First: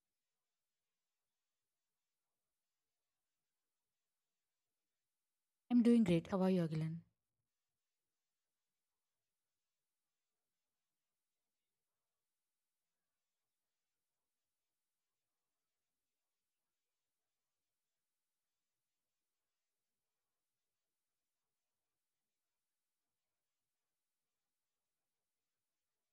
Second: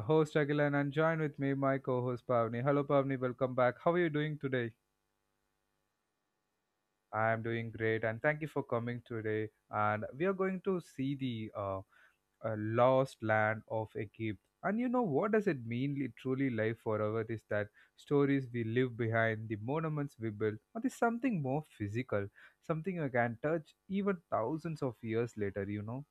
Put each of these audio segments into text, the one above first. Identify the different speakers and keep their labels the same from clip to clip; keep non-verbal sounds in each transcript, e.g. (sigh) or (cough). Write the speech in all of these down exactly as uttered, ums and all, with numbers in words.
Speaker 1: host Agilan and join with me my co-host Pavni. Hello Pavni, welcome back. How are you doing today?
Speaker 2: I'm doing great. How are you, Agilan?
Speaker 1: I am doing great and thank you for coming today. And we are going to see the uh, uh, lost land of Egypt. And you know what does it mean li- truly life forever? Is that stories we leave behind, the monuments we build, or is something more physical, something you can touch even thousands of years later, you know?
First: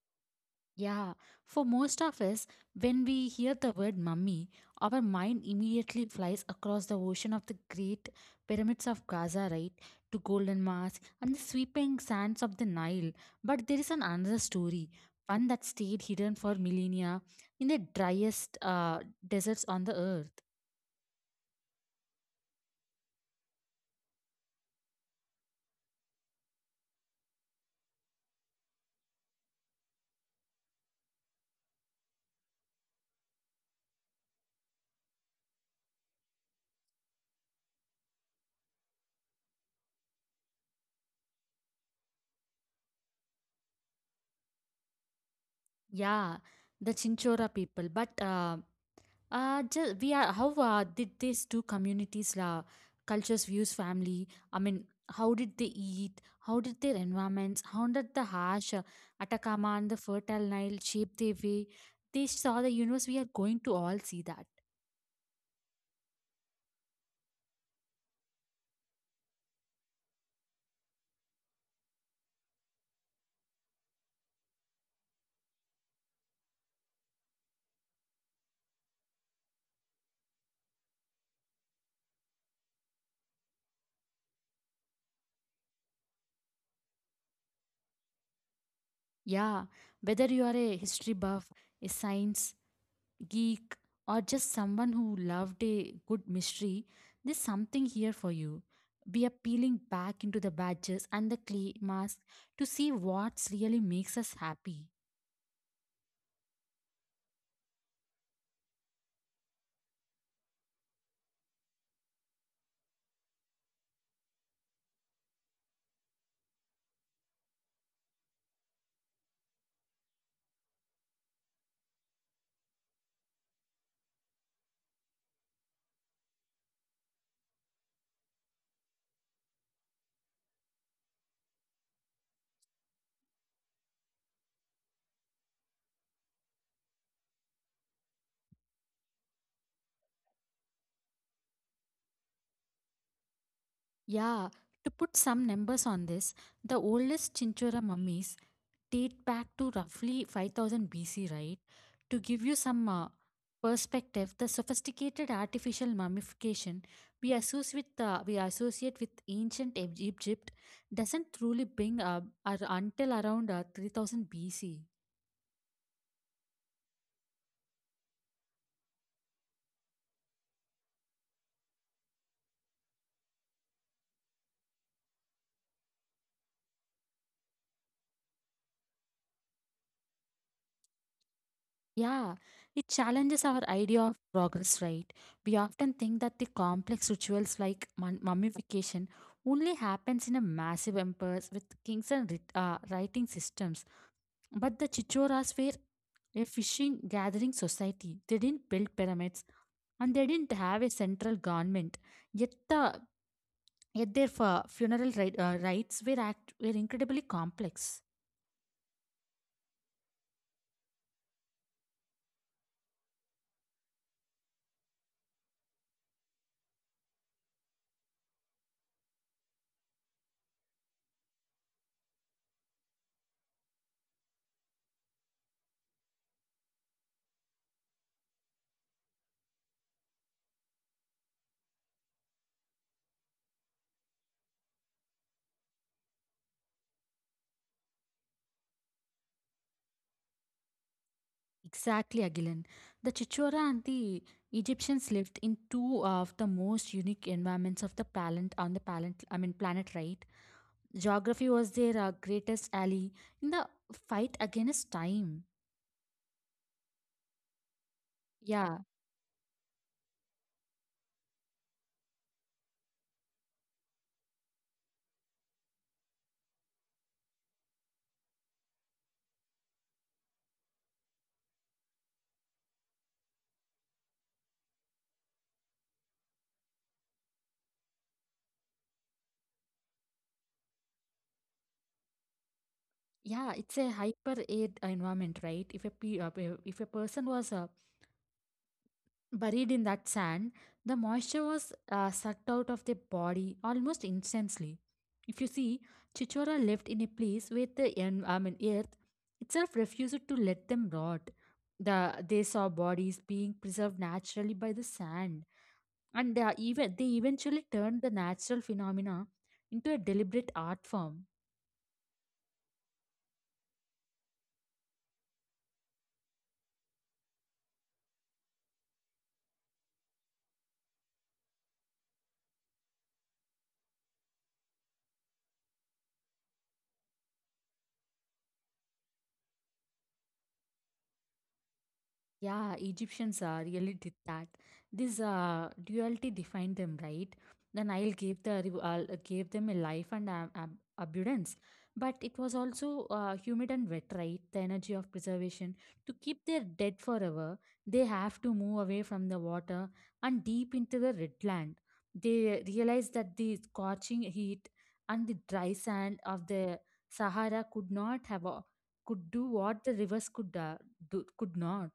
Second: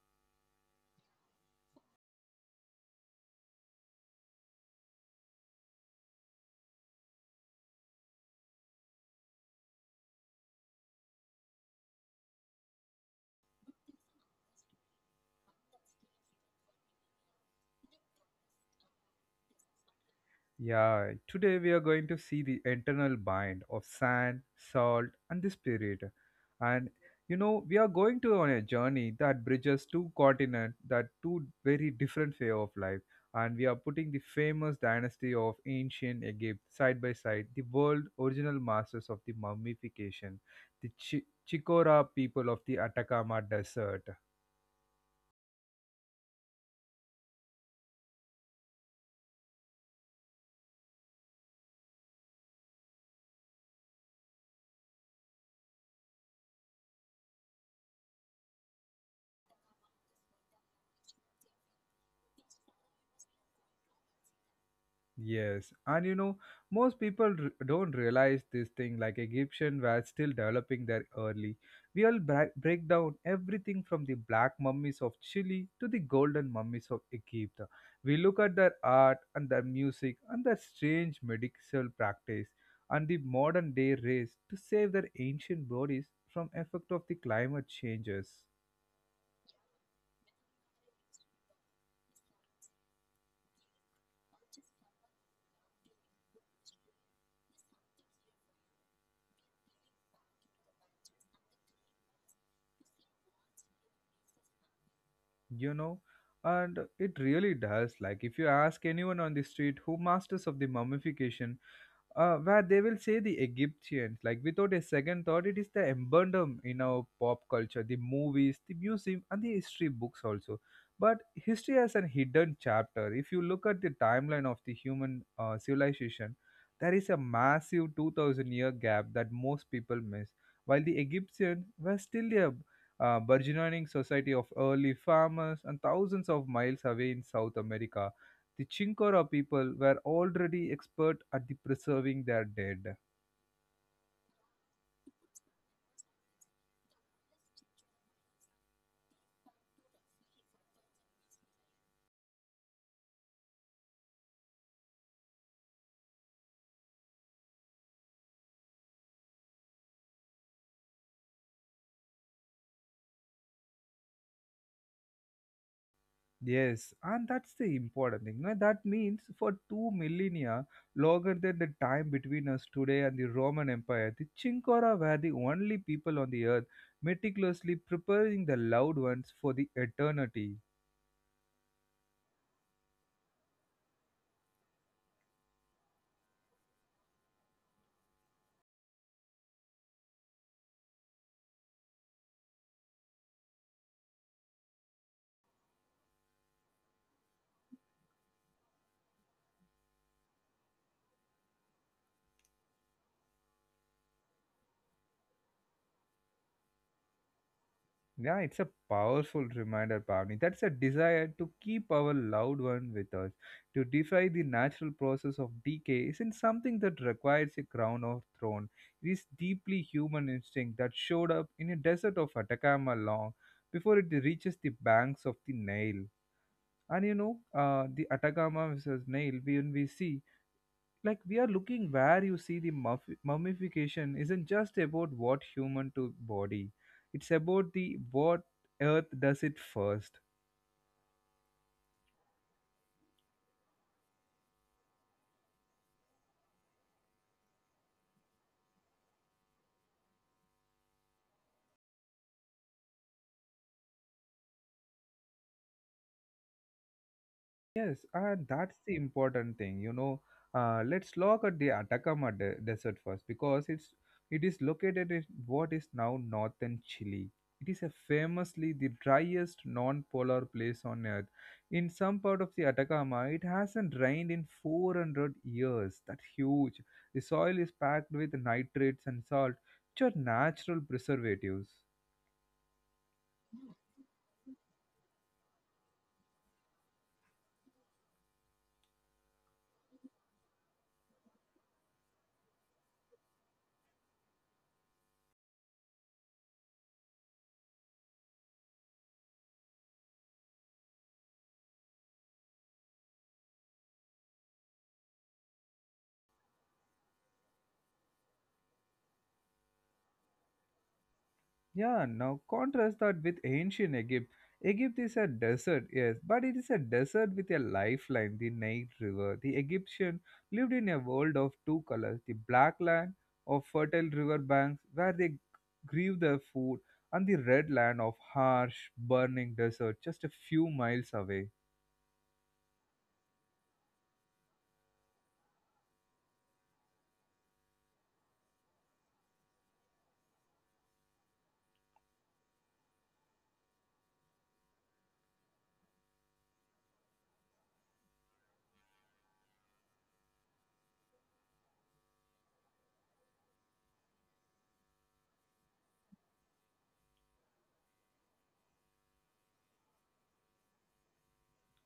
Speaker 2: Yeah, for most of us, when we hear the word mummy, our mind immediately flies across the ocean of the great pyramids of Gaza, right? To Golden Mosque and the sweeping sands of the Nile. But there is an another story, one that stayed hidden for millennia in the driest uh, deserts on the earth.
Speaker 1: Yeah, today we are going to see the internal bind of sand, salt, and the spirit. And you know, we are going to on a journey that bridges two continents, that two very different way of life. And we are putting the famous dynasty of ancient Egypt side by side, the world original masters of the mummification, the Chi- Chicora people of the Atacama Desert.
Speaker 2: Yeah, the Chinchora people. But uh, Uh, just we are how uh, did these two communities la cultures views family, i mean how did they eat, how did their environments, how did the harsh uh, Atacama and the fertile Nile shape their way they saw the universe? We are going to all see that.
Speaker 1: Yes, and you know, most people r- don't realize this thing. Like Egyptian were still developing their early. We all bra- break down everything from the black mummies of Chile to the golden mummies of Egypt. We look at their art and their music and their strange medical practice and the modern day race to save their ancient bodies from effect of the climate changes.
Speaker 2: Yeah, whether you are a history buff, a science geek, or just someone who loved a good mystery, there's something here for you. We are peeling back into the badges and the clay mask to see what really makes us happy.
Speaker 1: You know, and it really does. Like if you ask anyone on the street who masters of the mummification uh, where they will say the Egyptians, like without a second thought, it is the emblem in our pop culture, the movies, the museum, and the history books also. But history has an hidden chapter. If you look at the timeline of the human uh, civilization, there is a massive two thousand year gap that most people miss. While the Egyptians were still a uh, burgeoning society of early farmers and thousands of miles away in South America, the Chinkora people were already expert at the preserving their dead.
Speaker 2: Yeah, to put some numbers on this, the oldest Chinchora mummies date back to roughly five thousand B C, right? To give you some uh, perspective, the sophisticated artificial mummification we associate with uh, we associate with ancient Eg- Egypt doesn't truly bring up ar- until around uh, three thousand B C.
Speaker 1: Yes, and that's the important thing. Now, that means for two millennia, longer than the time between us today and the Roman Empire, the Chinkora were the only people on the earth meticulously preparing the loved ones for the eternity.
Speaker 2: Yeah, it challenges our idea of progress, right? We often think that the complex rituals like mun- mummification only happens in a massive empires with kings and writ- uh, writing systems. But the Chichoras were a fishing gathering society. They didn't build pyramids and they didn't have a central government. Yet, the, Yet their fu- funeral ri- uh, rites were, act- were incredibly complex.
Speaker 1: Yeah, it's a powerful reminder, Pavni. That's a desire to keep our loved one with us, to defy the natural process of decay, isn't something that requires a crown or throne. It is deeply human instinct that showed up in a desert of Atacama long before it reaches the banks of the Nile. And you know, uh, the Atacama versus Nile, when we see like we are looking where you see the muff- mummification isn't just about what human to body, it's about the what earth does it first.
Speaker 2: Exactly, Agilan. The Chichora and the Egyptians lived in two of the most unique environments of the planet on the planet. I mean, planet, right? Geography was their uh, greatest ally in the fight against time.
Speaker 1: Yes, and
Speaker 2: Yeah.
Speaker 1: that's the important thing, you know. Uh, let's look at the Atacama de- Desert first because it's it is located in what is now northern Chile. It is a famously the driest non-polar place on Earth. In some part of the Atacama, it hasn't rained in four hundred years. That's huge. The soil is packed with nitrates and salt, which are natural preservatives.
Speaker 2: Yeah, it's a hyper arid environment, right? If a pe- uh, pe- if a person was uh, buried in that sand, the moisture was uh, sucked out of their body almost instantly. If you see, Chichora lived in a place where the en- I mean, earth itself refused to let them rot. The they saw bodies being preserved naturally by the sand, and they are even they eventually turned the natural phenomena into a deliberate art form.
Speaker 1: Yeah, now contrast that with ancient Egypt. Egypt is a desert, yes, but it is a desert with a lifeline, the Nile River. The Egyptian lived in a world of two colors, the black land of fertile river banks where they grew their food, and the red land of harsh, burning desert just a few miles away.
Speaker 2: Yeah, Egyptians uh, really did that. This uh, duality defined them, right? The Nile gave the riv- uh, gave them a life and ab- ab- abundance, but it was also uh, humid and wet, right? The energy of preservation to keep their dead forever, they have to move away from the water and deep into the red land. They realized that the scorching heat and the dry sand of the Sahara could not have. A, could do what the rivers could uh, do, could not.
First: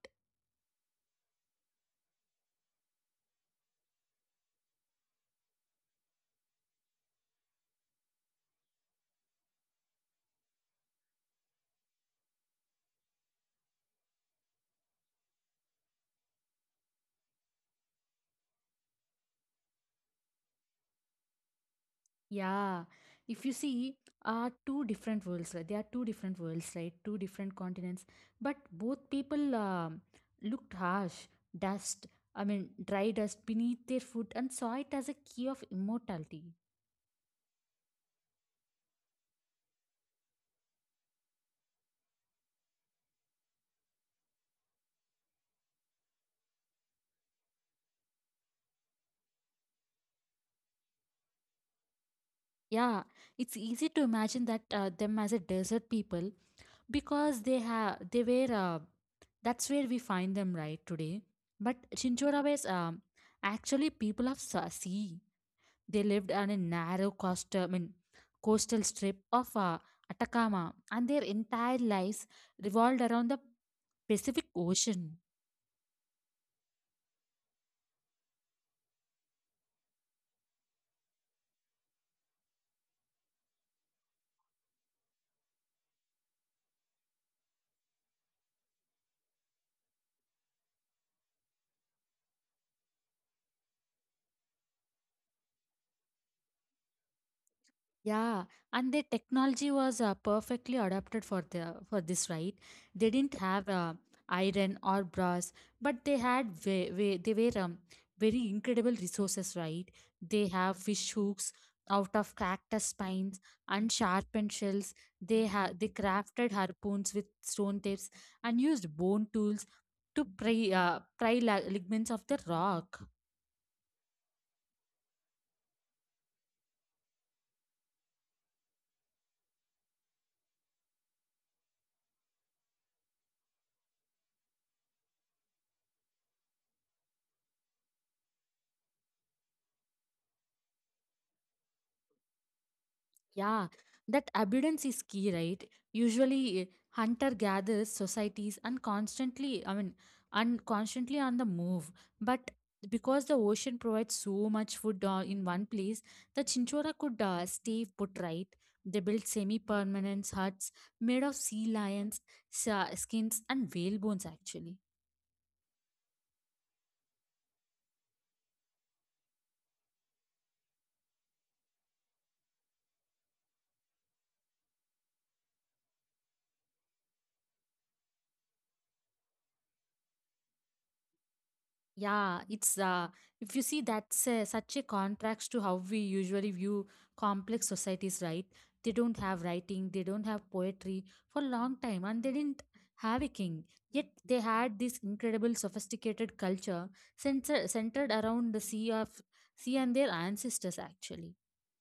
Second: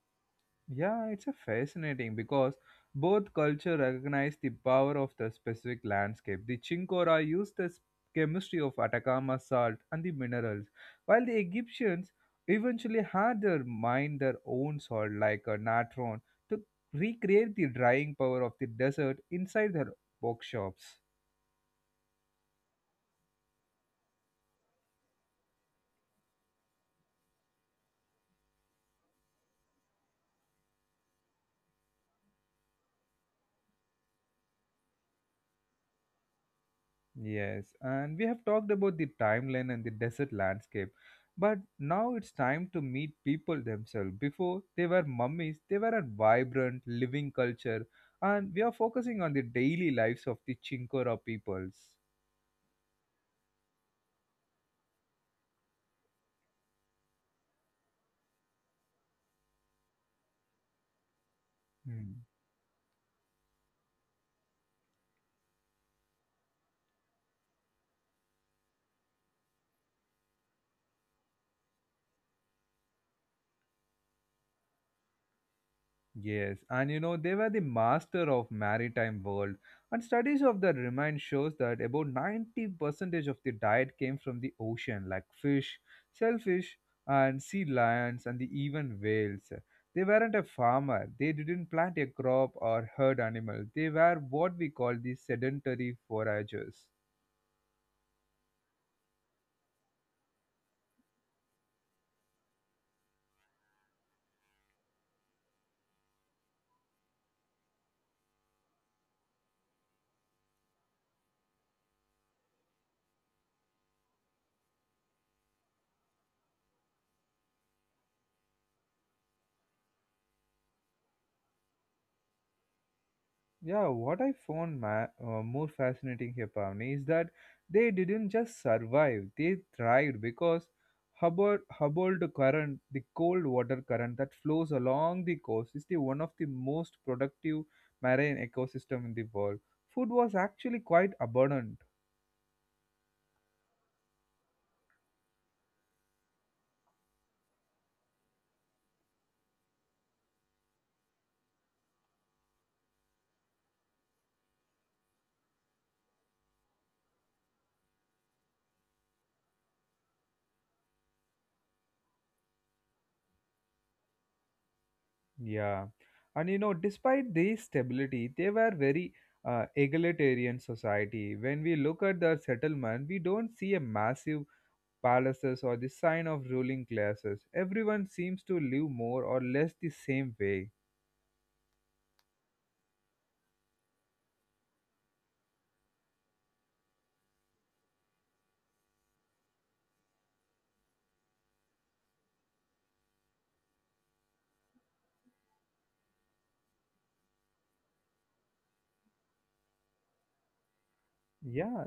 Speaker 1: Yeah, it's a fascinating because both culture recognize the power of the specific landscape. The Chinkora used the s- chemistry of Atacama salt and the minerals, while the Egyptians eventually had their mine their own salt like a natron to recreate the drying power of the desert inside their workshops.
Speaker 2: Yeah, if you see, are two different worlds, right? They are two different worlds, right? Two different continents, but both people um, looked harsh, dust, I mean, dry dust beneath their foot, and saw it as a key of immortality.
Speaker 1: Yes, and we have talked about the timeline and the desert landscape, but now it's time to meet people themselves. Before they were mummies, they were a vibrant, living culture, and we are focusing on the daily lives of the Chinkora peoples.
Speaker 2: Yeah, it's easy to imagine that uh, them as a desert people because they have they were uh, that's where we find them right today. But
Speaker 1: Hmm.
Speaker 2: Chinchorabes um actually people of sa- sea. They lived on a narrow coast, I mean, coastal strip of uh, Atacama, and their entire lives revolved around the Pacific Ocean.
Speaker 1: Yes, and you know, they were the master of maritime world. And studies of that remind shows that about ninety percentage of the diet came from the ocean, like fish, shellfish, and sea lions, and the even whales. They weren't a farmer. They didn't plant a crop or herd animal. They were what we call the sedentary foragers.
Speaker 2: Yeah, and the technology was uh, perfectly adapted for the uh, for this, right? They didn't have uh, iron or brass, but they had ve- ve- they were um, very incredible resources, right? They have fish hooks out of cactus spines and sharpened shells. They ha- they crafted harpoons with stone tips and used bone tools to pry uh, pry la- ligaments of the rock.
Speaker 1: Yeah, what I found ma- uh, more fascinating here, Pavni, is that they didn't just survive; they thrived because Hubbard, Hubbard current, the cold water current that flows along the coast, is the one of the most productive marine ecosystem in the world. Food was actually quite abundant.
Speaker 2: Yeah, that abundance is key, right? Usually, eh, hunter gathers societies and constantly, I mean, and constantly on the move. But because the ocean provides so much food uh, in one place, the chinchora could uh, stay put right. They built semi-permanent huts made of sea lions, sa- skins, and whale bones, actually.
Speaker 1: Yeah, and you know, despite this stability, they were very uh, egalitarian society. When we look at the settlement, we don't see a massive palaces, or the sign of ruling classes. Everyone seems to live more or less the same way.
Speaker 2: Yeah, it's uh, if you see, that's uh, such a contrast to how we usually view complex societies, right? They don't have writing, they don't have poetry for a long time, and they didn't have a king. Yet they had this incredible, sophisticated culture centered centered around the sea of sea and their ancestors, actually.
Speaker 1: Yeah,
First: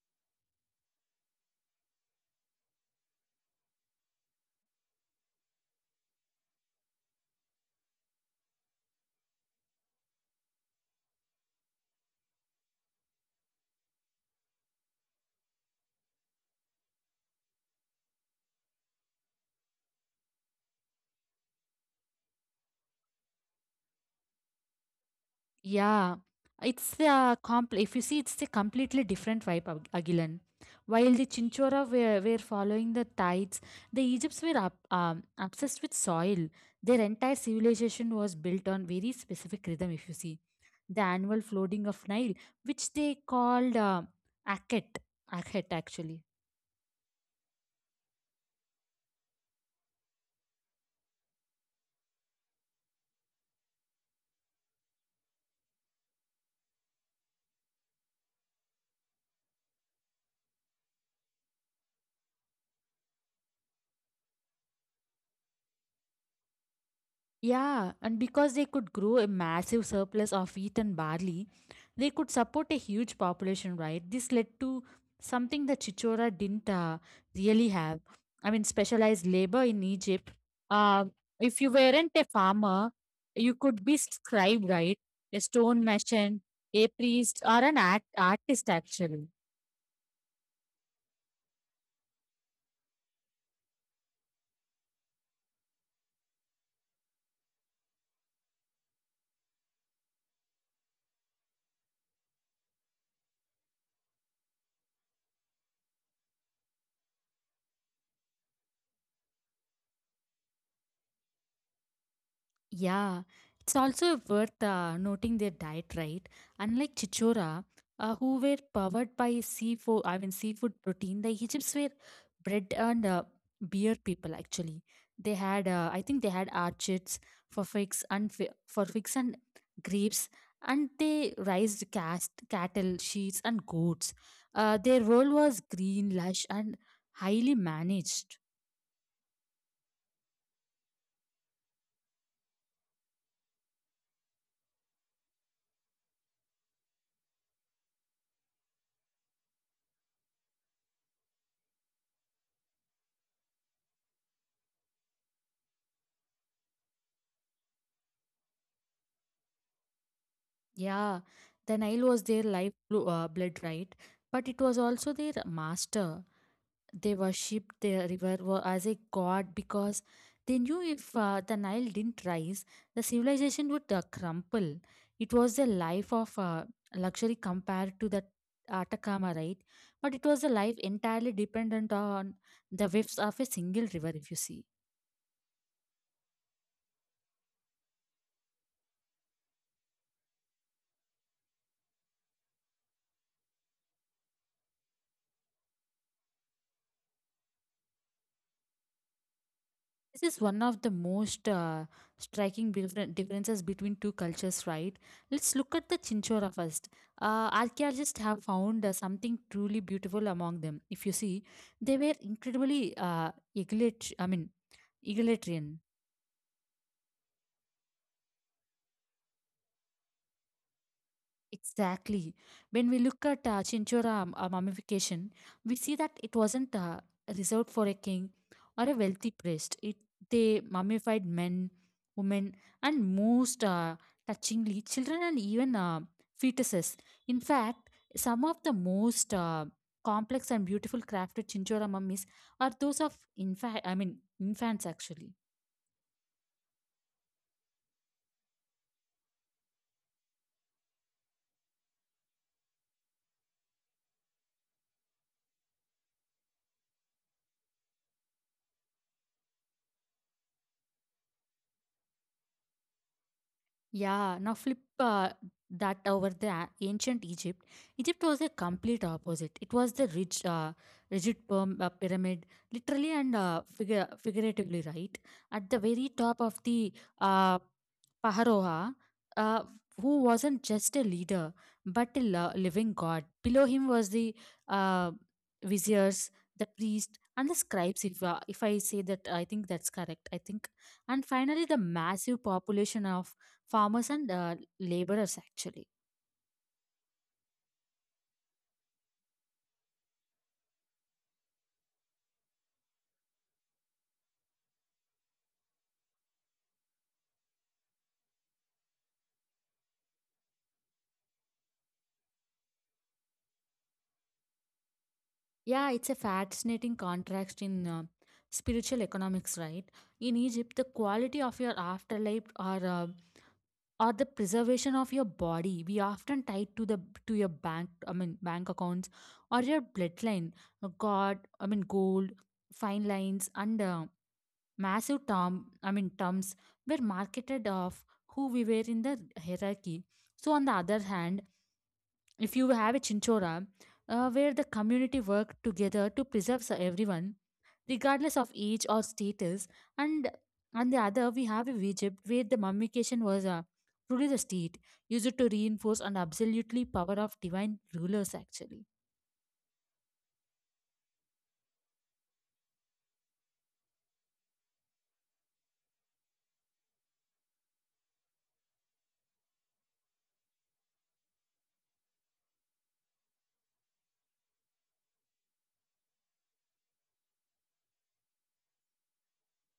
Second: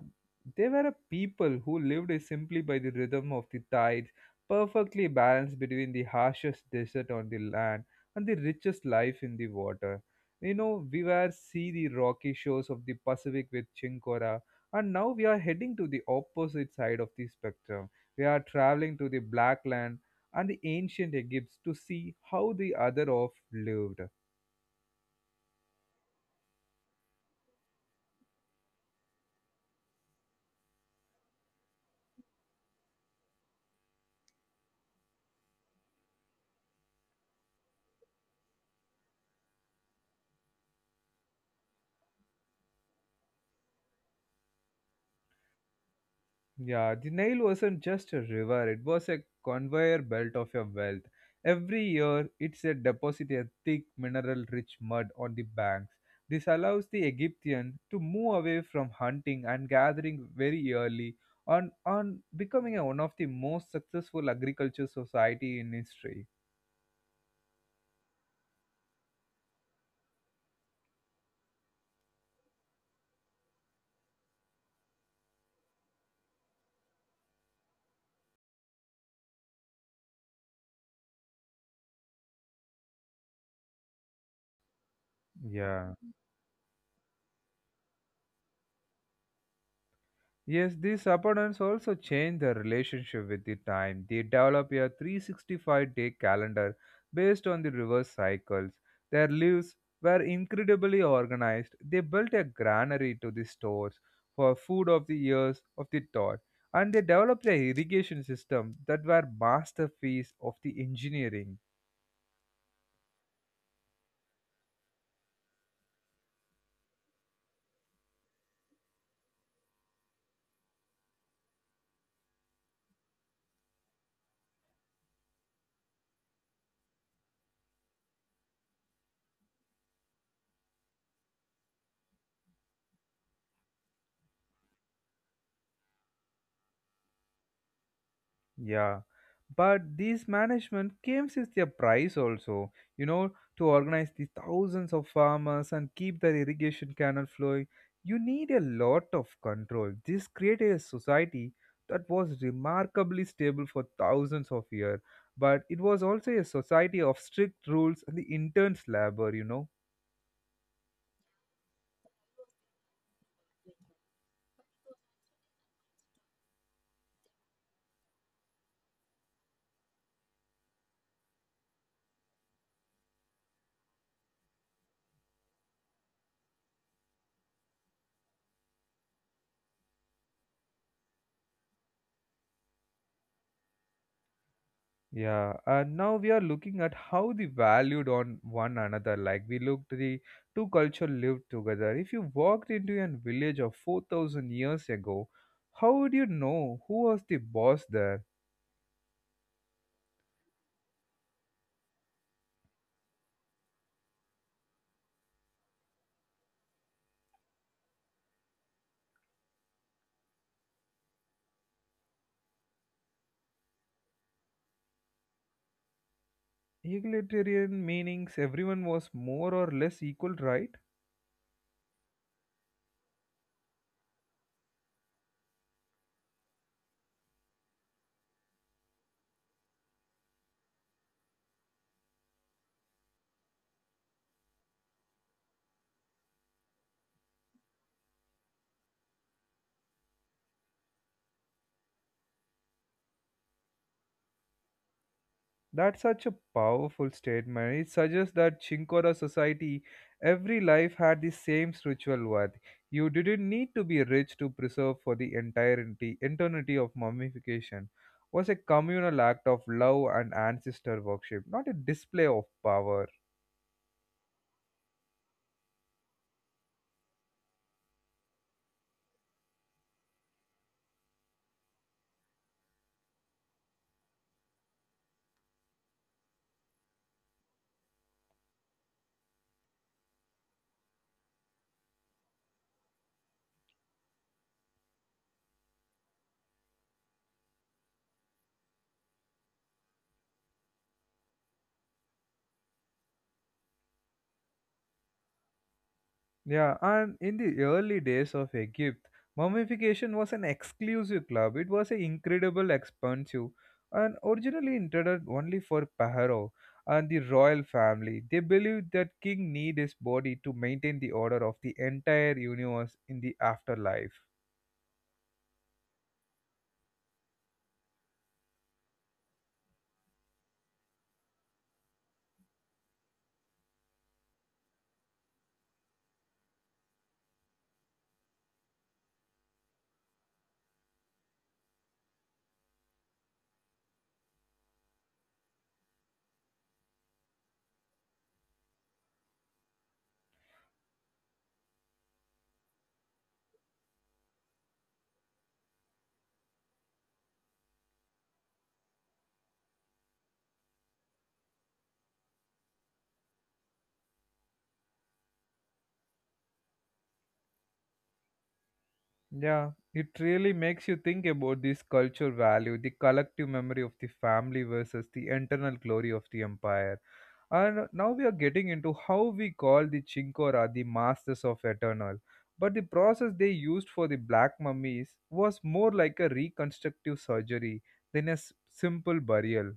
Speaker 1: they were a people who lived simply by the rhythm of the tides, perfectly balanced between the harshest desert on the land and the richest life in the water. You know, we were see the rocky shores of the Pacific with Chinkora, and now we are heading to the opposite side of the spectrum. We are traveling to the Black Land and the ancient Egypt to see how the other off lived.
Speaker 2: Yeah, it's a comp. If you see, it's a completely different vibe, Ag- Agilan. While the Chinchora were, were following the tides, the Egypts were up, um, obsessed with soil. Their entire civilization was built on very specific rhythm. If you see, the annual flooding of Nile, which they called uh, Akhet, Akhet actually.
Speaker 1: Yeah, the Nile wasn't just a river, it was a conveyor belt of your wealth. Every year, it's a deposit a thick mineral rich mud on the banks. This allows the Egyptian to move away from hunting and gathering very early on, on becoming a one of the most successful agriculture society in history.
Speaker 2: Yeah, and because they could grow a massive surplus of wheat and barley, they could support a huge population, right? This led to something that Chichora didn't uh, really have. I mean, specialized labor in Egypt. Uh, if you weren't a farmer, you could be scribe, right? A stone
Speaker 1: Yeah.
Speaker 2: merchant, a priest, or an art- artist, actually.
Speaker 1: Yes, these abundance also change their relationship with the time. They develop a three hundred sixty-five day calendar based on the reverse cycles. Their lives were incredibly organized. They built a granary to the stores for food of the years of the toy. And they developed an irrigation system that were masterpiece of the engineering.
Speaker 2: Yeah, it's also worth uh, noting their diet, right? Unlike Chichora, uh, who were powered by seafood, I mean seafood protein, the Egypts were bread and uh, beer people. Actually, they had, uh, I think they had archids for figs and fi- for figs and grapes, and they raised cast cattle, sheep, and goats. Uh, their role was green, lush, and highly managed.
Speaker 1: Yeah, but these management games is their price also. You know, to organize the thousands of farmers and keep the irrigation canal flowing, you need a lot of control. This created a society that was remarkably stable for thousands of years, but it was also a society of strict rules and the intense labor, you know.
Speaker 2: Yeah, the Nile was their life blo- uh, blood, right? But it was also their master. They worshipped the river wa- as a god because they knew if uh, the Nile didn't rise, the civilization would uh, crumple. It was a life of uh, luxury compared to the Atacama, right? But it was a life entirely dependent on the waves of a single river, if you see.
Speaker 1: Yeah, and now we are looking at how they valued on one another. Like we looked, the two culture lived together. If you walked into a village of four thousand years ago, how would you know who was the boss there?
Speaker 2: This is one of the most uh, striking differen- differences between two cultures, right? Let's look at the Chinchora first. Uh, archaeologists have found uh, something truly beautiful among them. If you see, they were incredibly uh, egalitarian. I mean, egalitarian.
Speaker 1: Egalitarian meanings everyone was more or less equal, right?
Speaker 2: Exactly. When we look at uh, Chinchora um, uh, mummification, we see that it wasn't uh, reserved for a king or a wealthy priest. It they mummified men, women, and most uh, touchingly, children and even uh, fetuses. In fact, some of the most uh, complex and beautiful crafted Chinchora mummies are those of infa- I mean infants actually.
Speaker 1: That's such a powerful statement. It suggests that Chinkora society, every life had the same spiritual worth. You didn't need to be rich to preserve for the entirety eternity of mummification. Was a communal act of love and ancestor worship, not a display of power.
Speaker 2: Yeah, now flip uh, that over the a- ancient Egypt. Egypt was a complete opposite. It was the rich, uh, rigid perm, uh, pyramid, literally and uh, figure, figuratively, right? At the very top of the uh, Paharoha, uh, who wasn't just a leader but a lo- living god. Below him was the uh, viziers, the priest, and the scribes. If uh, if I say that, I think that's correct. I think, and finally the massive population of farmers and uh, laborers actually.
Speaker 1: Yeah, and in the early days of Egypt, mummification was an exclusive club. It was an incredible expensive and originally intended only for Pharaoh and the royal family. They believed that king need his body to maintain the order of the entire universe in the afterlife.
Speaker 2: Yeah, it's a fascinating contrast in uh, spiritual economics, right? In Egypt, the quality of your afterlife, or uh, or the preservation of your body we often tie to the to your bank I mean bank accounts or your bloodline. Uh, god I mean Gold fine lines and uh, massive term i mean terms were marketed of who we were in the hierarchy. So on the other hand, if you have a Chinchora, uh, where the community work together to preserve s- everyone, regardless of age or status, and on the other we have a Egypt where the mummification was uh, truly the state used to reinforce an absolutely power of divine rulers, actually.
Speaker 1: Yeah, it really makes you think about this culture value, the collective memory of the family versus the internal glory of the empire. And now we are getting into how we call the Chinkora the masters of eternal. But the process they used for the black mummies was more like a reconstructive surgery than a s- simple burial.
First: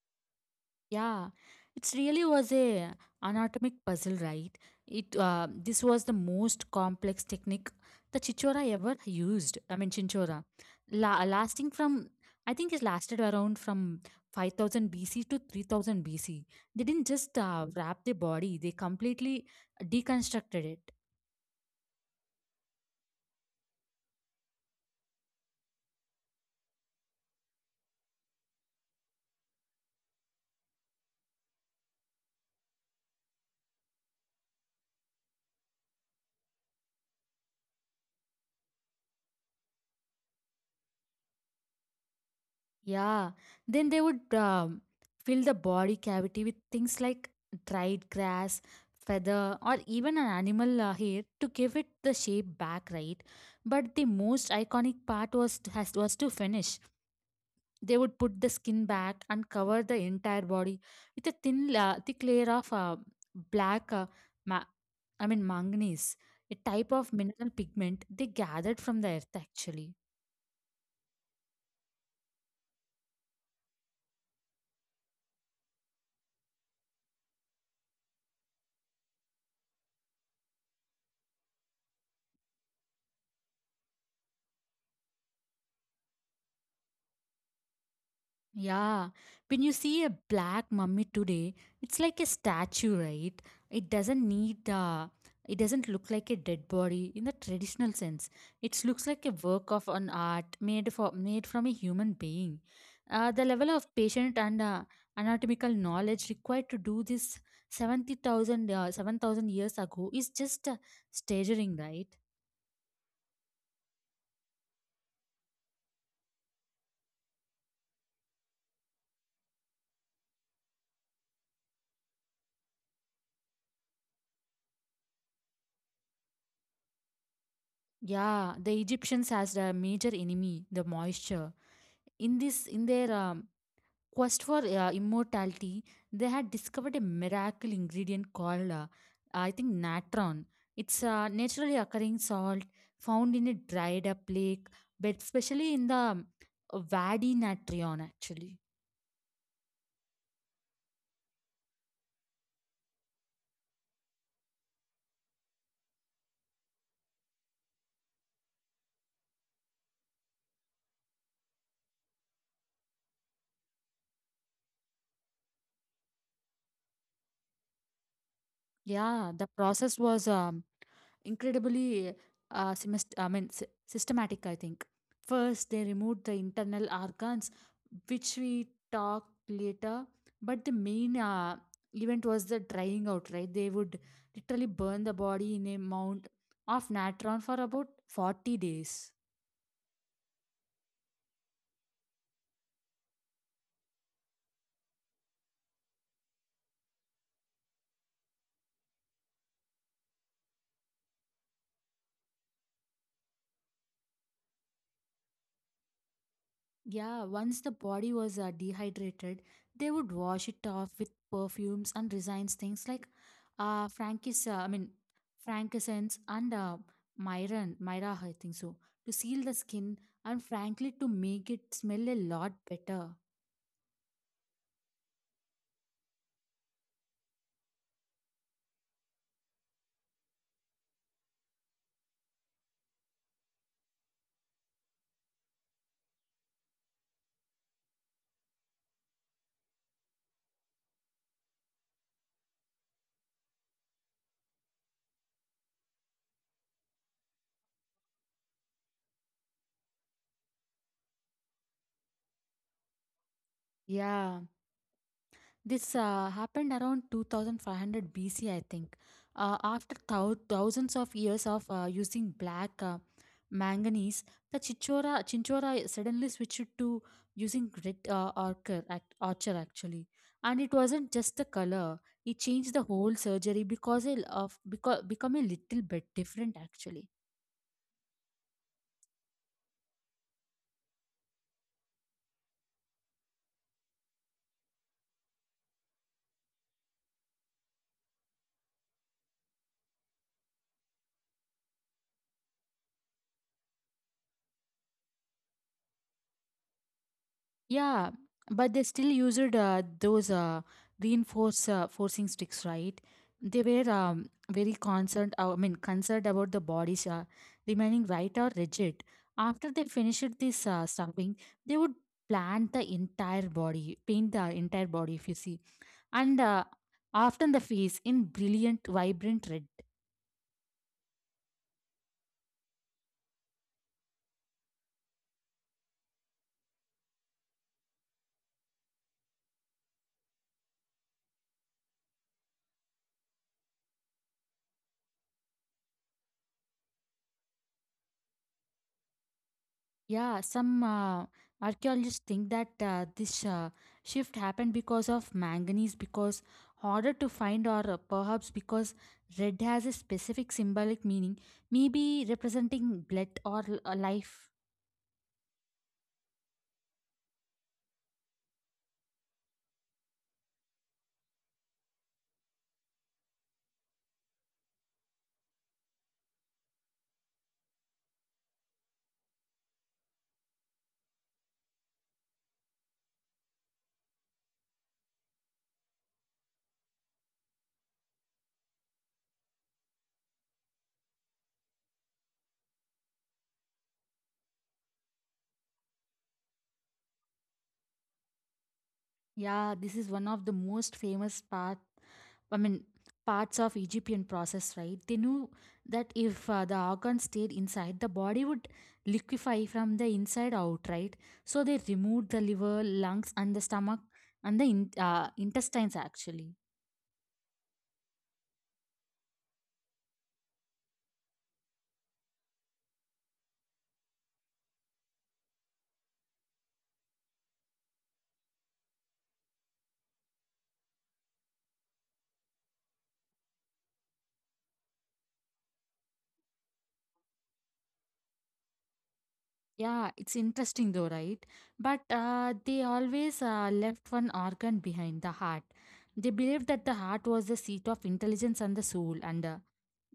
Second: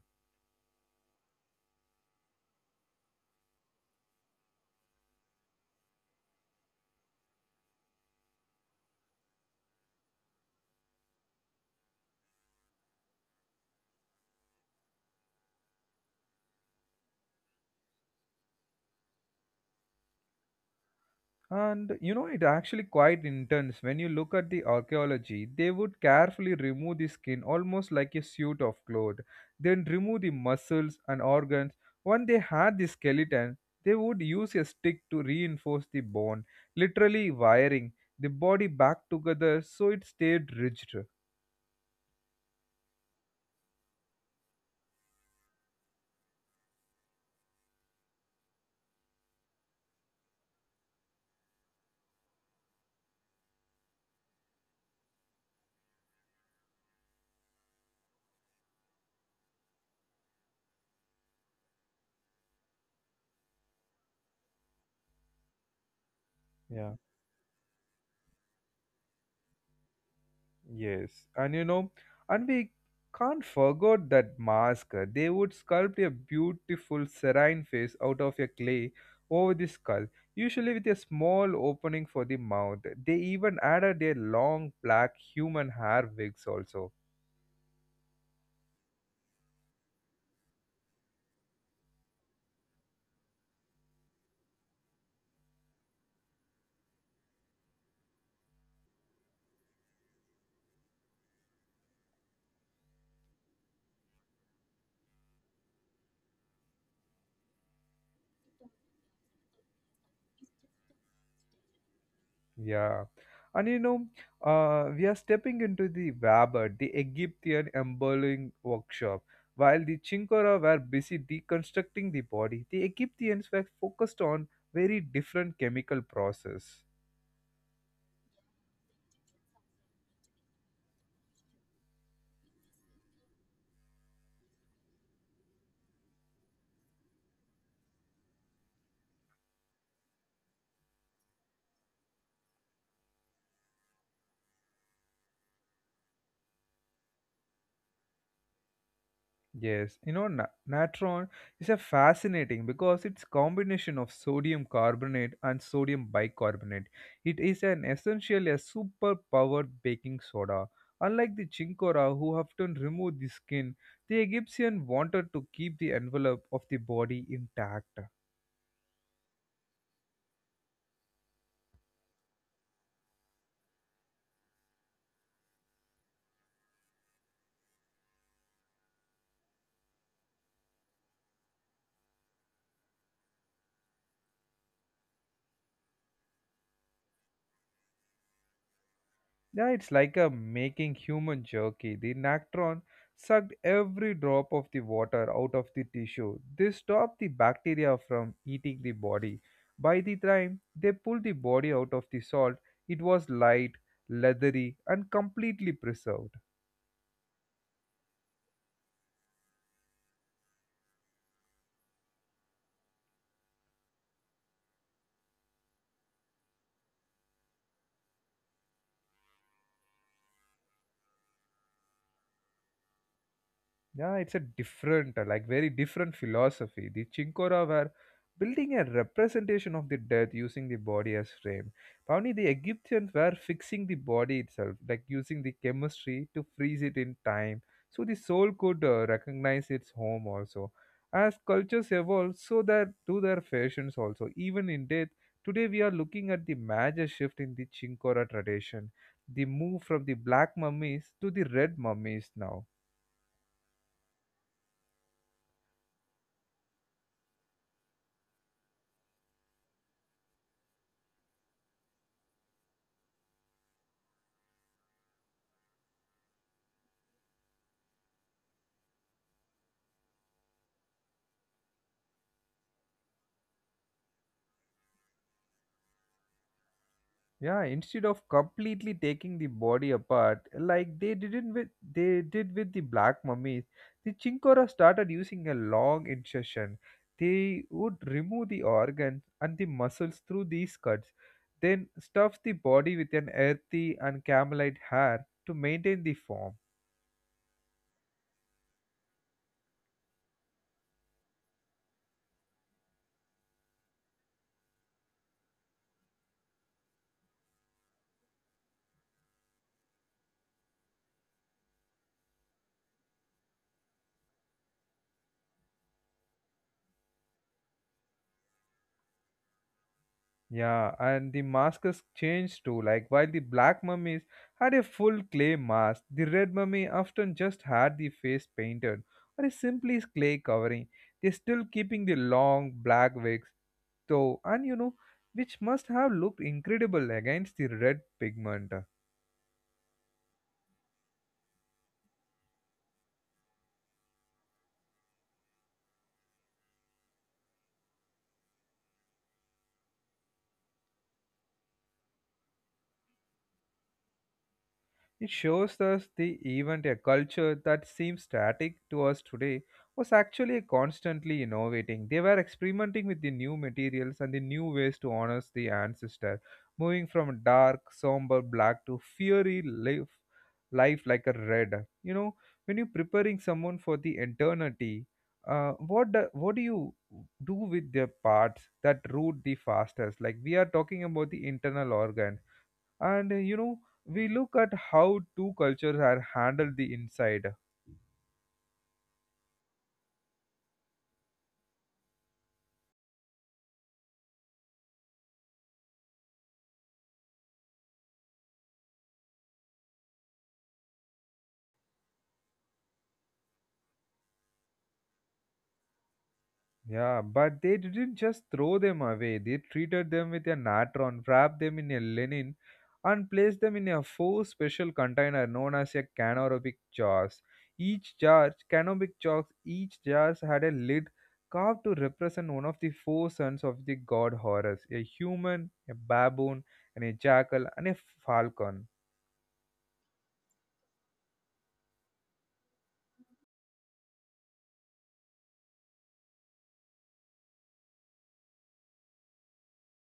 Speaker 2: Yeah, it really was a anatomic puzzle, right? It uh, this was the most complex technique the Chichora ever used. I mean Chinchora, La- lasting from, I think it lasted around from five thousand B C to three thousand B C. They didn't just uh, wrap the body; they completely deconstructed it.
Speaker 1: And you know, it actually quite intense. When you look at the archaeology, they would carefully remove the skin almost like a suit of clothes, then remove the muscles and organs. When they had the skeleton, they would use a stick to reinforce the bone, literally wiring the body back together so it stayed rigid.
Speaker 2: Yeah, then they would um, fill the body cavity with things like dried grass, feather, or even an animal uh, hair to give it the shape back, right? But the most iconic part was has, was to finish. They would put the skin back and cover the entire body with a thin, la thick layer of uh, black, uh, ma- I mean manganese, a type
Speaker 1: Yeah.
Speaker 2: of mineral pigment they gathered from the earth, actually.
Speaker 1: Yes, and you know, and we can't forget that mask. uh, They would sculpt a beautiful serene face out of a clay over the skull, usually with a small opening for the mouth. They even added a long black human hair wigs also.
Speaker 2: Yeah, when you see a black mummy today, it's like a statue, right? It doesn't need uh, it doesn't look like a dead body in the traditional sense. It looks like a work of an art made for made from a human being. Uh, the level of patient and uh, anatomical knowledge required to do this seventy thousand uh, seven thousand years ago is just uh, staggering, right?
Speaker 1: Yeah. And you know, uh, we are stepping into the Wabat, the Egyptian embroidery workshop. While the Chinkora were busy deconstructing the body, the Egyptians were focused on very different chemical process.
Speaker 2: Yeah, the Egyptians has a major enemy, the moisture in this in their um, quest for uh, immortality, they had discovered a miracle ingredient called, uh, I think, natron. It's a naturally occurring salt found in a dried up lake, but especially in the um, Vadi Natrion, actually.
Speaker 1: Yes, you know, na- natron is a fascinating because it's combination of sodium carbonate and sodium bicarbonate. It is an essentially a super powered baking soda. Unlike the chinkora, who often remove the skin, the Egyptian wanted to keep the envelope of the body intact.
Speaker 2: Yeah, the process was um, incredibly uh, semest- I mean, sy- systematic, I think. First, they removed the internal organs, which we talked later. But the main uh, event was the drying out, right? They would literally burn the body in a mound of natron for about forty days.
Speaker 1: Yeah, it's like a making human jerky. The Nactron sucked every drop of the water out of the tissue. This stopped the bacteria from eating the body. By the time they pulled the body out of the salt, it was light, leathery, and completely preserved.
Speaker 2: Yeah, once the body was uh, dehydrated, they would wash it off with perfumes and designs things like uh, Frankis, uh, I mean, frankincense and uh, myron, myra, I think so, to seal the skin and frankly to make it smell a lot better.
Speaker 1: Yeah, it's a different, uh, like very different philosophy. The Chinkora were building a representation of the death using the body as frame. Pavni, the Egyptians were fixing the body itself, like using the chemistry to freeze it in time, so the soul could uh, recognize its home also. As cultures evolve, so that do their fashions also. Even in death, today we are looking at the major shift in the Chinkora tradition, the move from the black mummies to the red mummies now.
Speaker 2: Yeah. This uh, happened around two thousand five hundred B C, I think. Uh, after thou- thousands of years of uh, using black uh, manganese, the Chichora, Chinchora suddenly switched to using red uh, ochre, act- ochre, actually. And it wasn't just the color, it changed the whole surgery because it- of because become a little bit different, actually.
Speaker 1: Yeah, instead of completely taking the body apart, like they didn't with they did with the black mummies, the Chinkora started using a long incision. They would remove the organs and the muscles through these cuts, then stuff the body with an earthy and camelite hair to maintain the form.
Speaker 2: Yeah, but they still used uh, those uh, reinforce uh, forcing sticks, right? They were um, very concerned. Uh, I mean, concerned about the bodies uh, remaining right or rigid. After they finished this uh, stuffing, they would plant the entire body, paint the entire body, if you see, and uh, often the face in brilliant, vibrant red.
Speaker 1: Yeah, and the masks changed too. Like while the black mummies had a full clay mask, the red mummy often just had the face painted or a simply clay covering. They're still keeping the long black wigs though, and you know, which must have looked incredible against the red pigment.
Speaker 2: Yeah, some uh, archaeologists think that uh, this uh, shift happened because of manganese, because harder to find, or uh, perhaps because red has a specific symbolic meaning, maybe representing blood or l- uh, life.
Speaker 1: It shows us the event, a culture that seems static to us today, was actually constantly innovating. They were experimenting with the new materials and the new ways to honor the ancestor, moving from dark, somber black to fiery life, life like a red. You know, when you're preparing someone for the eternity, uh, what do, what do you do with their parts that root the fastest? Like we are talking about the internal organ and uh, you know we look at how two cultures are handled the inside.
Speaker 2: Yeah, this is one of the most famous part. I mean, parts of Egyptian process, right? They knew that if uh, the organ stayed inside, the body would liquefy from the inside out, right? So they removed the liver, lungs, and the stomach and the in, uh, intestines actually.
Speaker 1: Yeah, but they didn't just throw them away. They treated them with a natron, wrapped them in a linen, and placed them in a four special container known as a canopic jars. Each jar canopic jars each jars had a lid carved to represent one of the four sons of the god Horus, a human, a baboon, and a jackal, and a falcon.
Speaker 2: Yeah, it's interesting though, right? But uh, they always uh, left one organ behind, the heart. They believed that the heart was the seat of intelligence and the soul, and uh,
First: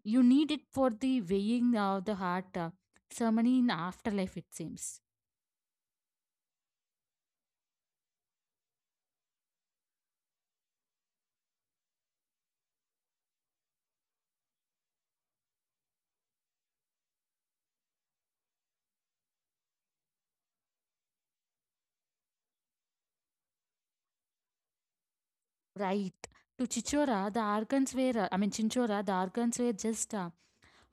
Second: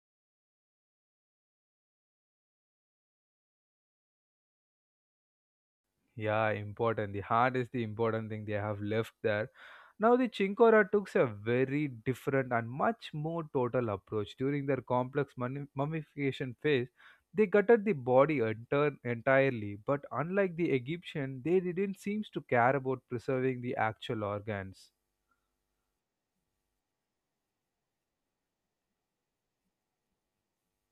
Speaker 2: you need it for the weighing of the heart uh, ceremony in afterlife, it seems.
Speaker 1: Yeah, important. The heart is the important thing they have left there. Now, the Chinkora took a very different and much more total approach. During their complex mummi- mummification phase, they gutted the body enter- entirely, but unlike the Egyptian, they didn't seem to care about preserving the actual organs.
Speaker 2: Right. To Chichora, the organs were, uh, I mean, Chinchora, the organs were just, uh,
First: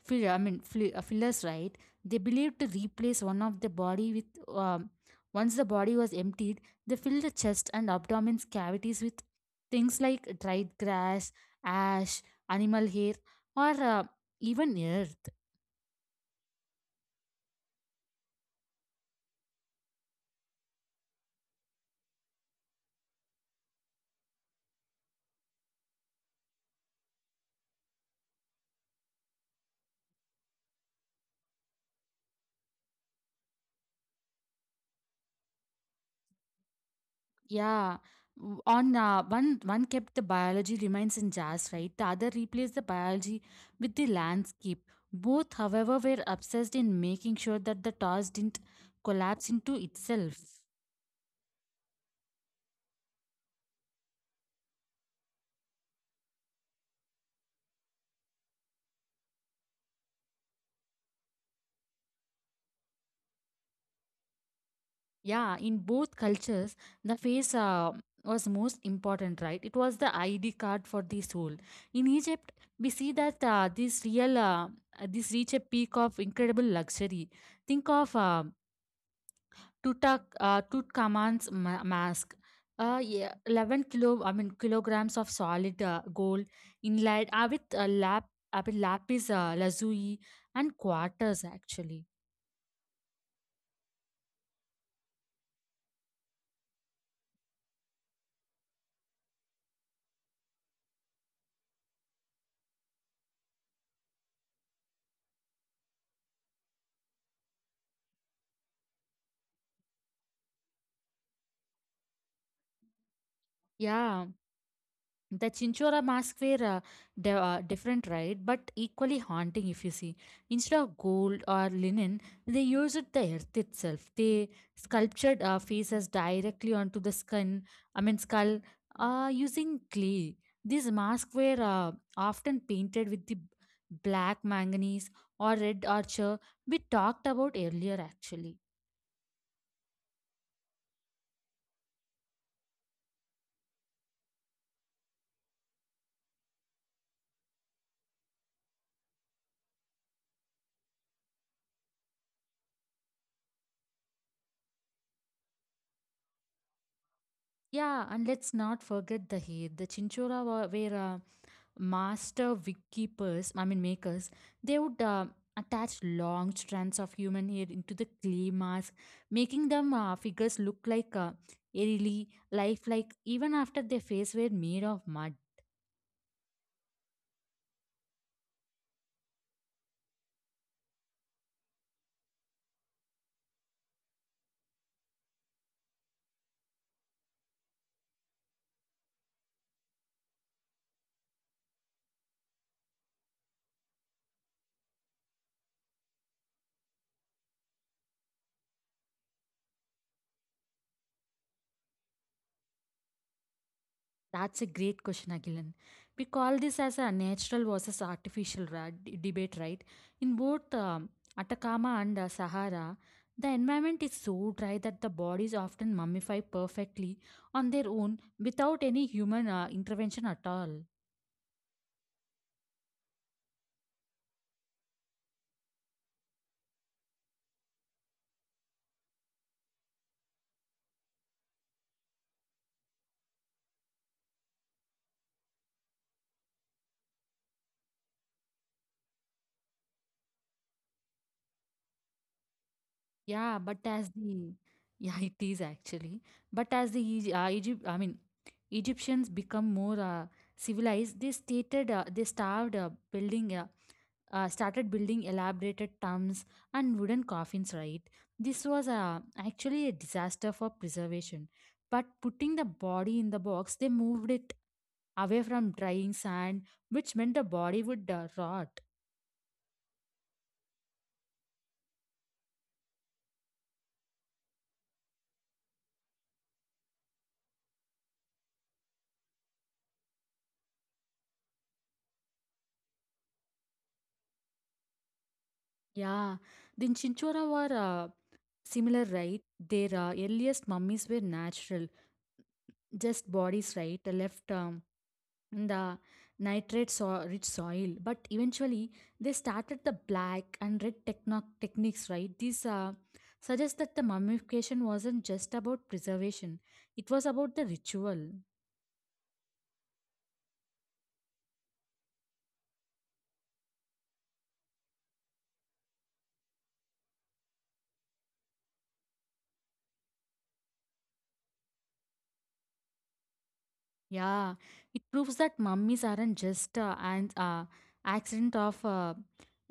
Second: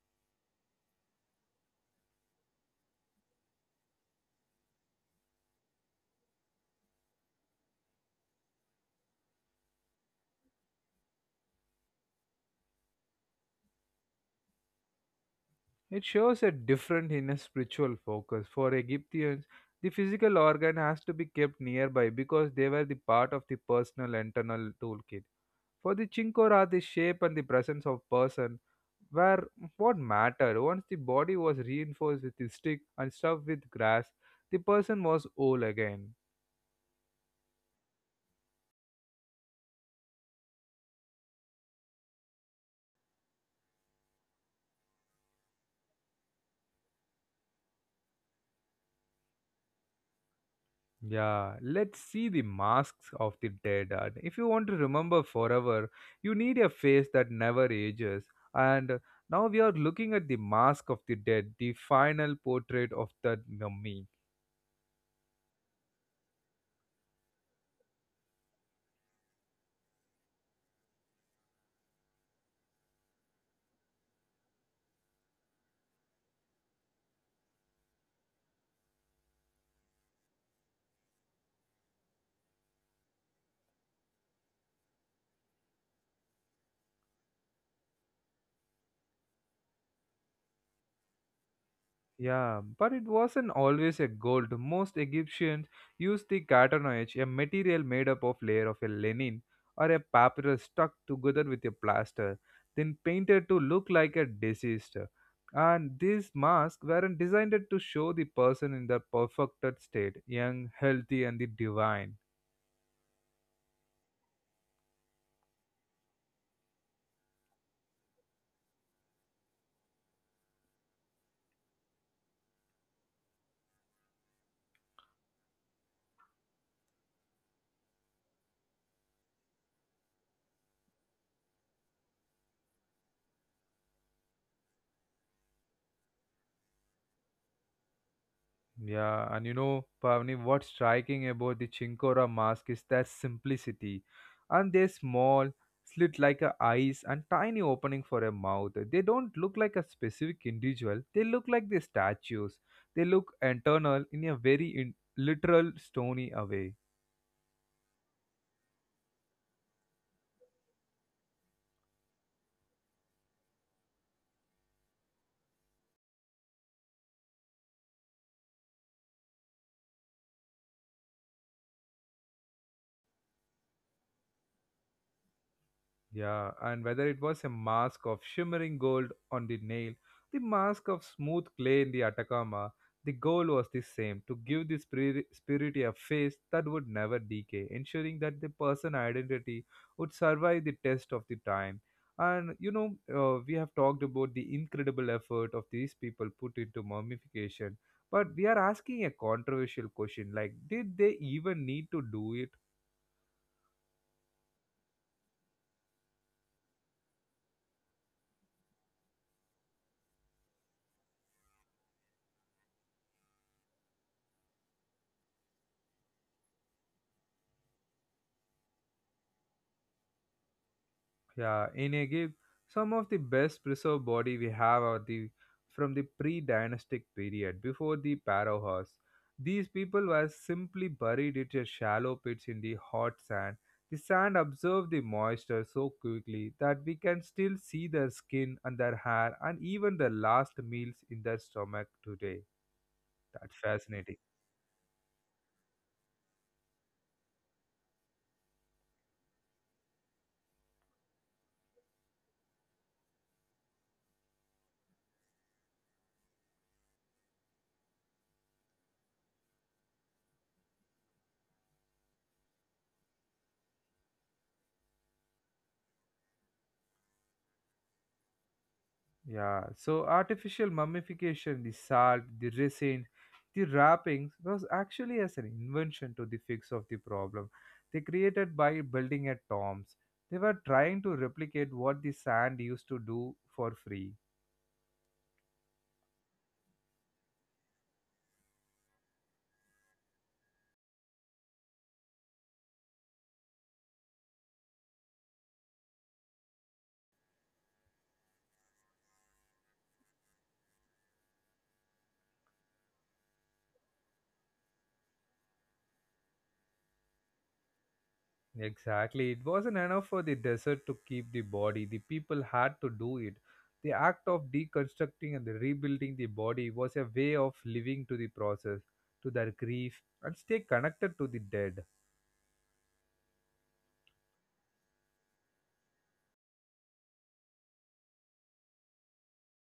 Speaker 2: fill, I mean, fli- uh, fillers, right? They believed to replace one of the body with, um, once the body was emptied, they filled the chest and abdomen's cavities with things like dried grass, ash, animal hair, or uh, even earth.
Speaker 1: It shows a different inner spiritual focus. For Egyptians, the physical organ has to be kept nearby because they were the part of the personal internal toolkit. For the Chinkor are the shape and the presence of person were what mattered. Once the body was reinforced with the stick and stuffed with grass, the person was whole again.
Speaker 2: Yeah. W- On uh, one one kept the biology remains in jazz, right? The other replaced the biology with the landscape. Both, however, were obsessed in making sure that the task didn't collapse into itself.
Speaker 1: Yeah, let's see the masks of the dead. And if you want to remember forever, you need a face that never ages. And now we are looking at the mask of the dead, the final portrait of the mummy.
Speaker 2: Yeah, in both cultures, the face uh, was most important, right? It was the I D card for the soul. In Egypt, we see that uh, this real uh, uh, this reach a peak of incredible luxury. Think of uh, Tutak, uh, Tutankhamun's ma- mask, uh, yeah, eleven kilo, I mean kilograms of solid uh, gold inlaid uh, with uh, lap, I mean lapis uh, lazuli and quarters actually.
Speaker 1: Yeah, but it wasn't always a gold. Most Egyptians used the cartonoid, a material made up of layer of a linen or a papyrus stuck together with a plaster, then painted to look like a deceased. And these masks weren't designed to show the person in their perfected state, young, healthy, and the divine.
Speaker 2: Yeah, the chinchora masks were uh, di- uh, different, right, but equally haunting. If you see, instead of gold or linen, they used the earth itself. They sculptured uh, faces directly onto the skin I mean skull, uh, using clay. These masks were uh, often painted with the black manganese or red ochre we talked about earlier, actually.
Speaker 1: Yeah, and you know, Pavni, what's striking about the Chinkora mask is their simplicity. And they're small, slit like a eyes, and tiny opening for a mouth. They don't look like a specific individual. They look like the statues. They look internal in a very in- literal, stony way.
Speaker 2: Yeah, and let's not forget the hair. The chinchora were, were Uh, master wickkeepers, I mean makers. They would uh, attach long strands of human hair into the clay mask, making them uh, figures look like uh, eerily lifelike even after their face were made of mud.
Speaker 1: Yeah, and whether it was a mask of shimmering gold on the nail, the mask of smooth clay in the Atacama, the goal was the same to give the spirit, spirit a face that would never decay, ensuring that the person identity would survive the test of the time. And you know, uh, we have talked about the incredible effort of these people put into mummification, but we are asking a controversial question like, did they even need to do it?
Speaker 2: That's a great question, Agilan. We call this as a natural versus artificial ra- d- debate, right? In both um, Atacama and uh, Sahara, the environment is so dry that the bodies often mummify perfectly on their own without any human uh, intervention at all.
Speaker 1: Yeah, in Egypt, some of the best preserved body we have are the from the pre-dynastic period before the Pharaohs. These people were simply buried in a shallow pits in the hot sand. The sand absorbed the moisture so quickly that we can still see their skin and their hair and even their last meals in their stomach today. That's
Speaker 2: Yeah, but as
Speaker 1: fascinating.
Speaker 2: the yeah, (laughs) it is actually. But as the Egy- uh, Egypt, I mean, Egyptians become more uh, civilized, they stated uh, they starved uh, building uh, uh, started building elaborated tombs and wooden coffins. Right, this was uh, actually a disaster for preservation. But putting the body in the box, they moved it away from drying sand, which meant the body would uh, rot.
Speaker 1: Yeah, so artificial mummification, the salt, the resin, the wrappings was actually as an invention to the fix of the problem. They created by building at tombs. They were trying to replicate what the sand used to do for free.
Speaker 2: Yeah, the Chinchora were uh, similar, right? Their uh, earliest mummies were natural, just bodies, right? Left um, in the nitrate so- rich soil. But eventually, they started the black and red techno- techniques, right? These uh, suggest that the mummification wasn't just about preservation, it was about the ritual.
Speaker 1: Exactly. It wasn't enough for the desert to keep the body. The people had to do it. The act of deconstructing and the rebuilding the body was a way of living to the process, to their grief, and stay connected to the dead.
Speaker 2: Yeah, it proves that mummies aren't just uh, an uh, accident of. Uh,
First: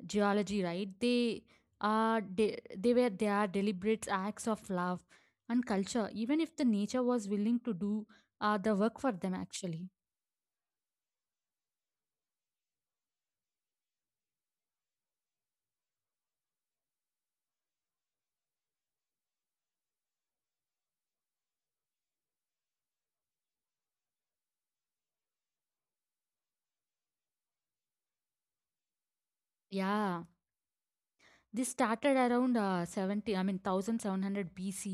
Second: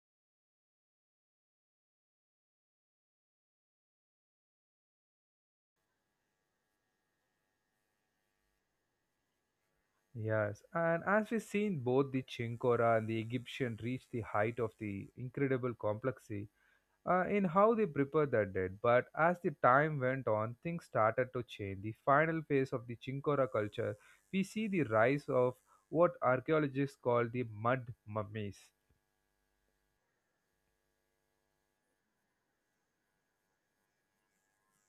Speaker 2: geology, right? they are de- they were They are deliberate acts of love and culture, even if the nature was willing to do uh, the work for them, actually.
Speaker 1: Yes, and as we've seen, both the Chinkora and the Egyptian reach the height of the incredible complexity uh, in how they prepared their dead. But as the time went on, things started to change. The final phase of the Chinkora culture, we see the rise of what archaeologists call the mud mummies.
Speaker 2: Yeah, this started around uh, 70 I mean 1700 BC,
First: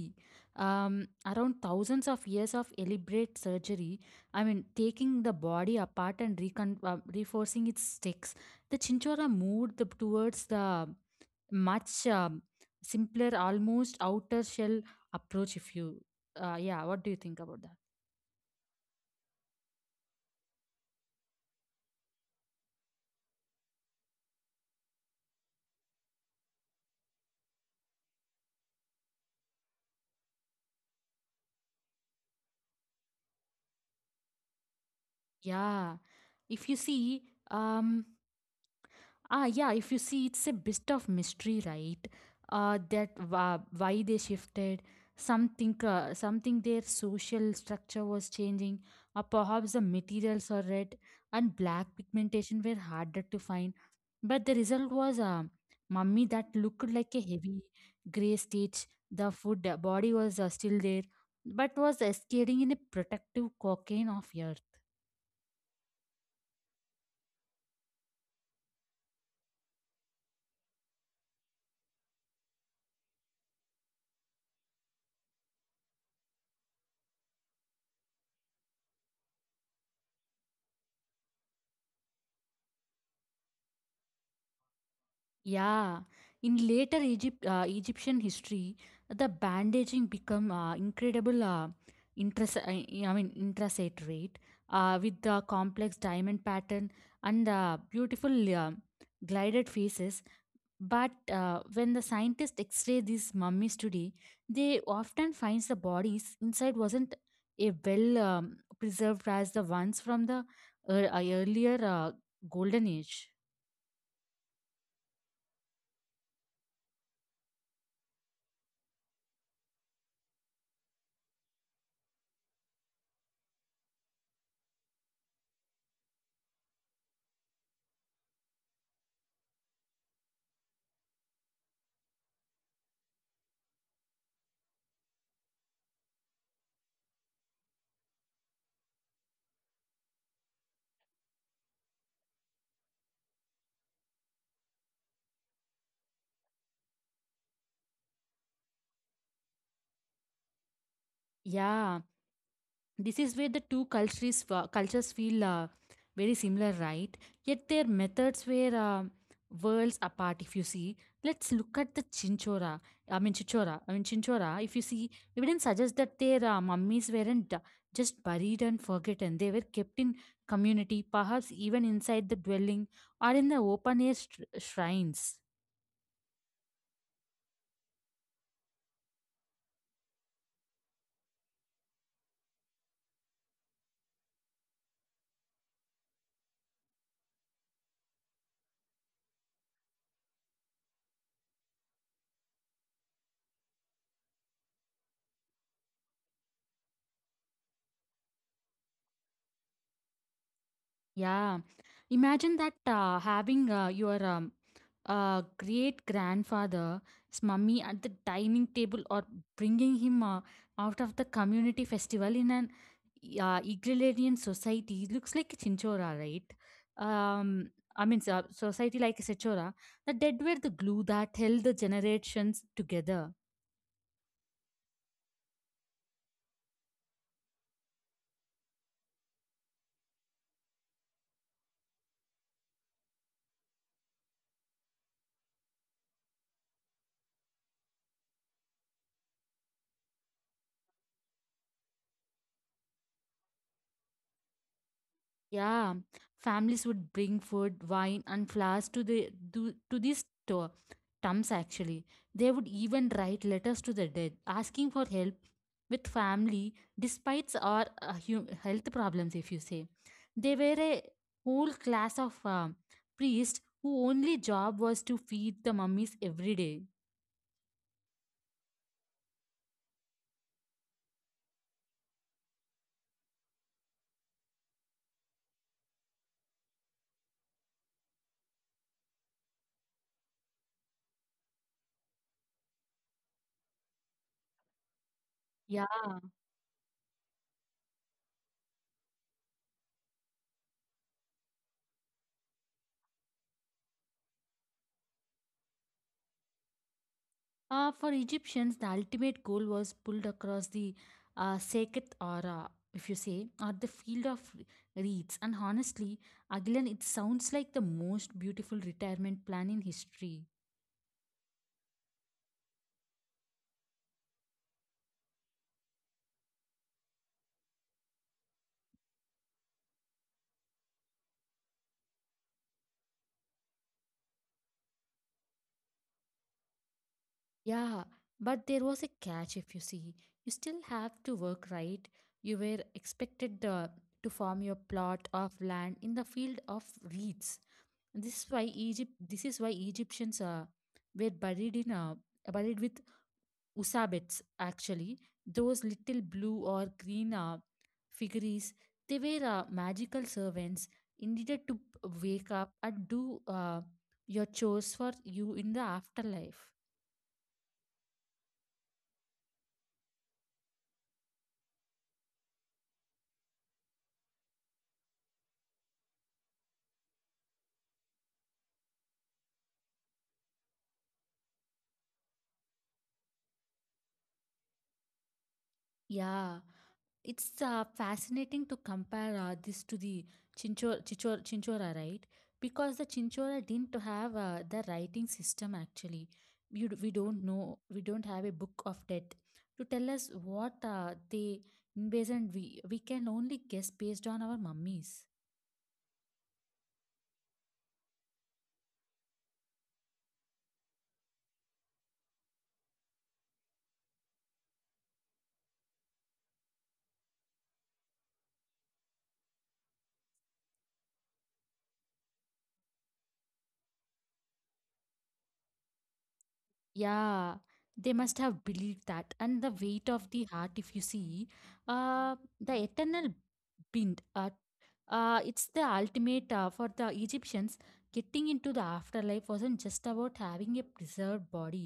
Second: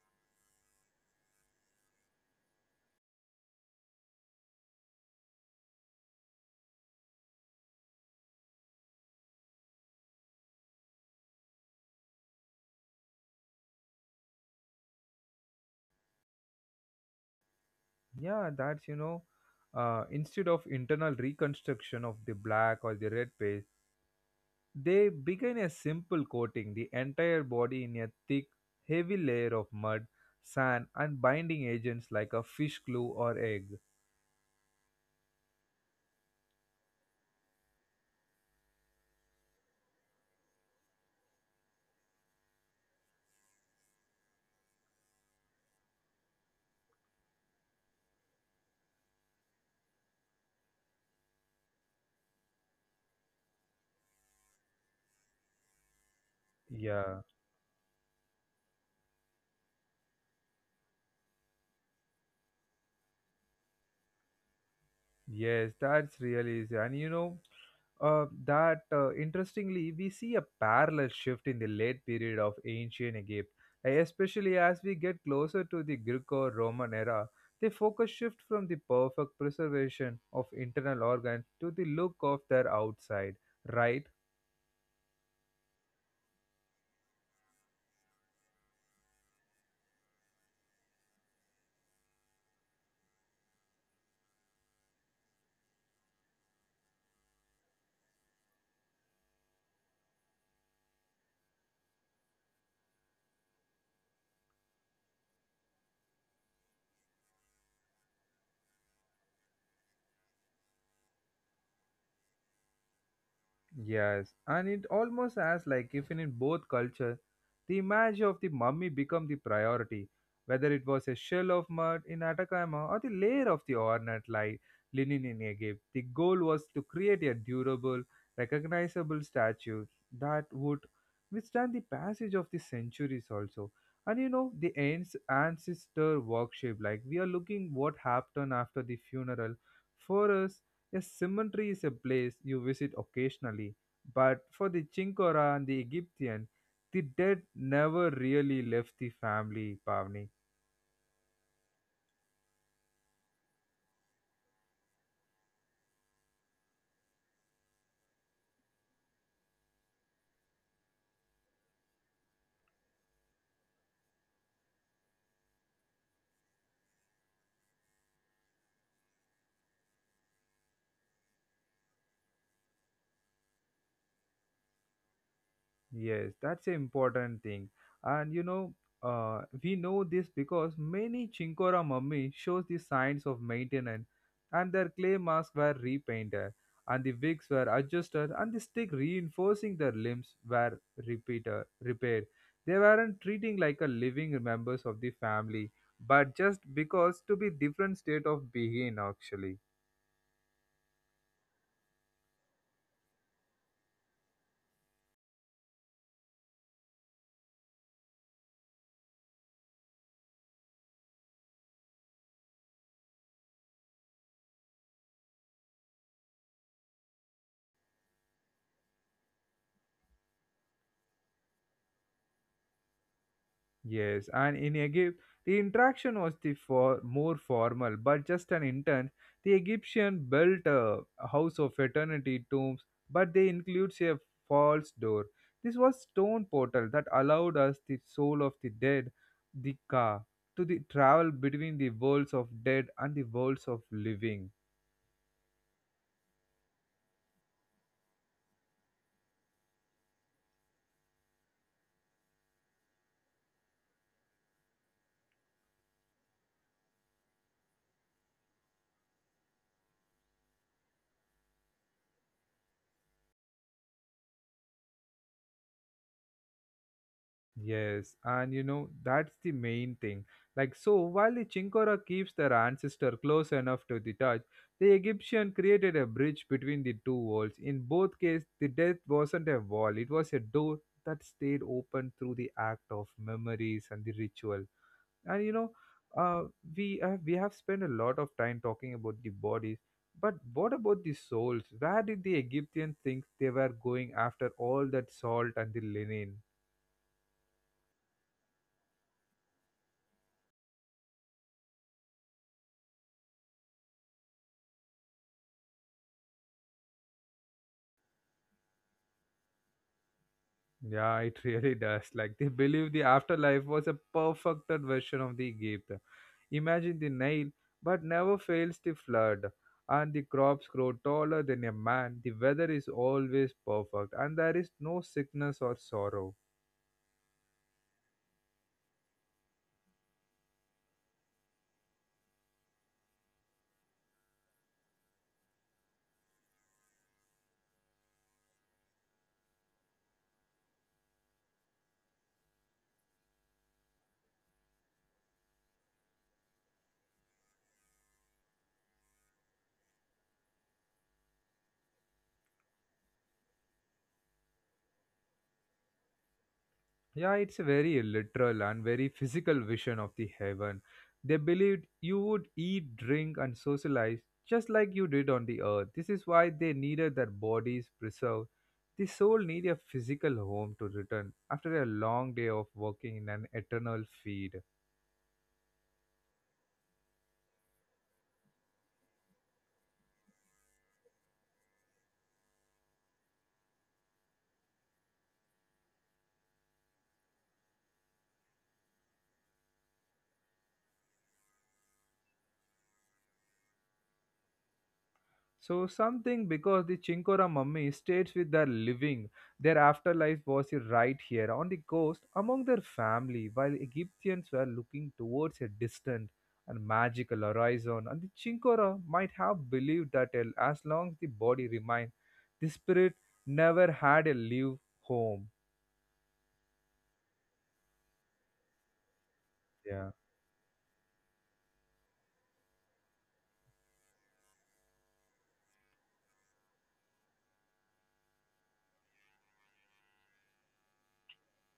Speaker 2: um, around thousands of years of elaborate surgery, i mean taking the body apart and recon- uh, reinforcing its sticks. The chinchora moved the, towards the much um, simpler, almost outer shell approach. If you, uh, yeah, what do you think about that?
Speaker 1: Yeah, that's you know, uh, instead of internal reconstruction of the black or the red paste. They begin a simple coating the entire body in a thick, heavy layer of mud, sand, and binding agents like a fish glue or egg.
Speaker 2: Yeah, if you see, um, Ah, yeah, if you see, it's a bit of mystery, right? Uh, that wa- why they shifted, something, uh, something, their social structure was changing, or perhaps the materials or red and black pigmentation were harder to find. But the result was a mummy that looked like a
Speaker 1: Yeah,
Speaker 2: heavy gray stitch. The food the body was uh, still there, but was escaping in a protective cocoon of air.
Speaker 1: yes, that's really easy. And you know, uh, that uh, interestingly, we see a parallel shift in the late period of ancient Egypt, uh, especially as we get closer to the Greco Roman era. The focus shift from the perfect preservation of internal organs to the look of their outside, right?
Speaker 2: Yeah, in later Egypt, uh, Egyptian history, the bandaging become uh, incredible. Uh, Interest, I I mean, Intrasate rate uh, with the complex diamond pattern and uh, beautiful uh, glided faces. But uh, when the scientists X-ray these mummies today, they often finds the bodies inside wasn't a well um, preserved as the ones from the uh, earlier uh, golden age.
Speaker 1: Yes, and it almost as like if in both culture, the image of the mummy become the priority, whether it was a shell of mud in Atacama or the layer of the ornate like linen in Egypt. The goal was to create a durable, recognizable statue that would withstand the passage of the centuries also. And you know the ans- ancestor worship, like we are looking what happened after the funeral. For us, a cemetery is a place you visit occasionally, but for the Chinkora and the Egyptian, the dead never really left the family, Pavni.
Speaker 2: Yeah, this is where the two cultures cultures feel uh, very similar, right? Yet their methods were uh, worlds apart. If you see, let's look at the Chinchora. I mean Chichora. I mean Chinchora. If you see, we didn't suggest that their uh, mummies weren't uh, just buried and forgotten. They were kept in community, perhaps even inside the dwelling or in the open air str shrines.
Speaker 1: Yes, that's an important thing. And you know, uh, we know this because many Chinkora mummy shows the signs of maintenance and their clay masks were repainted and the wigs were adjusted and the stick reinforcing their limbs were repeated, repaired. They weren't treating like a living members of the family, but just because to be different state of being actually.
Speaker 2: Yeah. Imagine that uh, having uh, your um, uh, great grandfather's mummy at the dining table or bringing him uh, out of the community festival in an uh, egalitarian society. It looks like a chinchora, right? Um, I mean, so- Society like a chinchora. The dead were the glue that held the generations together.
Speaker 1: Yes, and in Egypt, the interaction was the for more formal, but just an intent. The Egyptian built a house of eternity tombs, but they includes a false door. This was stone portal that allowed us the soul of the dead, the car, to the travel between the worlds of dead and the worlds of living.
Speaker 2: Yeah, families would bring food, wine, and flowers to the do, to these to- tombs. Actually, they would even write letters to the dead, asking for help with family, despite our uh, hu- health problems. If you say, they were a whole class of uh, priests who only job was to feed the mummies every day.
Speaker 1: Yes, and you know, that's the main thing. Like, so while the Chinkora keeps their ancestor close enough to the touch, the Egyptian created a bridge between the two worlds. In both cases, the death wasn't a wall, it was a door that stayed open through the act of memories and the ritual. And you know,
Speaker 2: Yeah.
Speaker 1: uh, we, uh, we have spent a lot of time talking about the bodies, but what about the souls? Where did the Egyptians think they were going after all that salt and the linen?
Speaker 2: Uh, for Egyptians, the ultimate goal was pulled across the uh, sacred aura, if you say, or the field of reeds. And honestly, Agilan, it sounds like the most beautiful retirement plan in history.
Speaker 1: Yeah, it (laughs) really does. Like they believe the afterlife was a perfected version of the Egypt. Imagine the Nile, but never fails to flood, and the crops grow taller than a man. The weather is always perfect, and there is no sickness or sorrow.
Speaker 2: Yeah, but there was a catch, if you see. You still have to work, right? You were expected uh, to farm your plot of land in the field of reeds. This is why Egypt. This is why Egyptians uh, were buried in uh, buried with Usabets, actually, those little blue or green uh, figurines. They were uh, magical servants intended to p- wake up and do uh, your chores for you in the afterlife.
Speaker 1: Yeah, it's a very literal and very physical vision of the heaven. They believed you would eat, drink, and socialize just like you did on the earth. This is why they needed their bodies preserved. The soul needed a physical home to return after a long day of working in an eternal field.
Speaker 2: Yeah, it's uh, fascinating to compare uh, this to the Chinchor, Chichor, Chinchora, right? Because the Chinchora didn't have uh, the writing system, actually. You, d- we don't know, we don't have a book of death to tell us what uh, they envisioned. We, we can only guess based on our mummies.
Speaker 1: So something because the Chinkora mummy states with their living, their afterlife was right here on the coast among their family, while Egyptians were looking towards a distant and magical horizon. And the Chinkora might have believed that el- as long as the body remained, the spirit never had a live home.
Speaker 2: Yeah, they must have believed that. And the weight of the heart, if you see, uh, the eternal bind uh, Uh, it's the ultimate uh, for the Egyptians. Getting into the afterlife wasn't just about having a preserved body,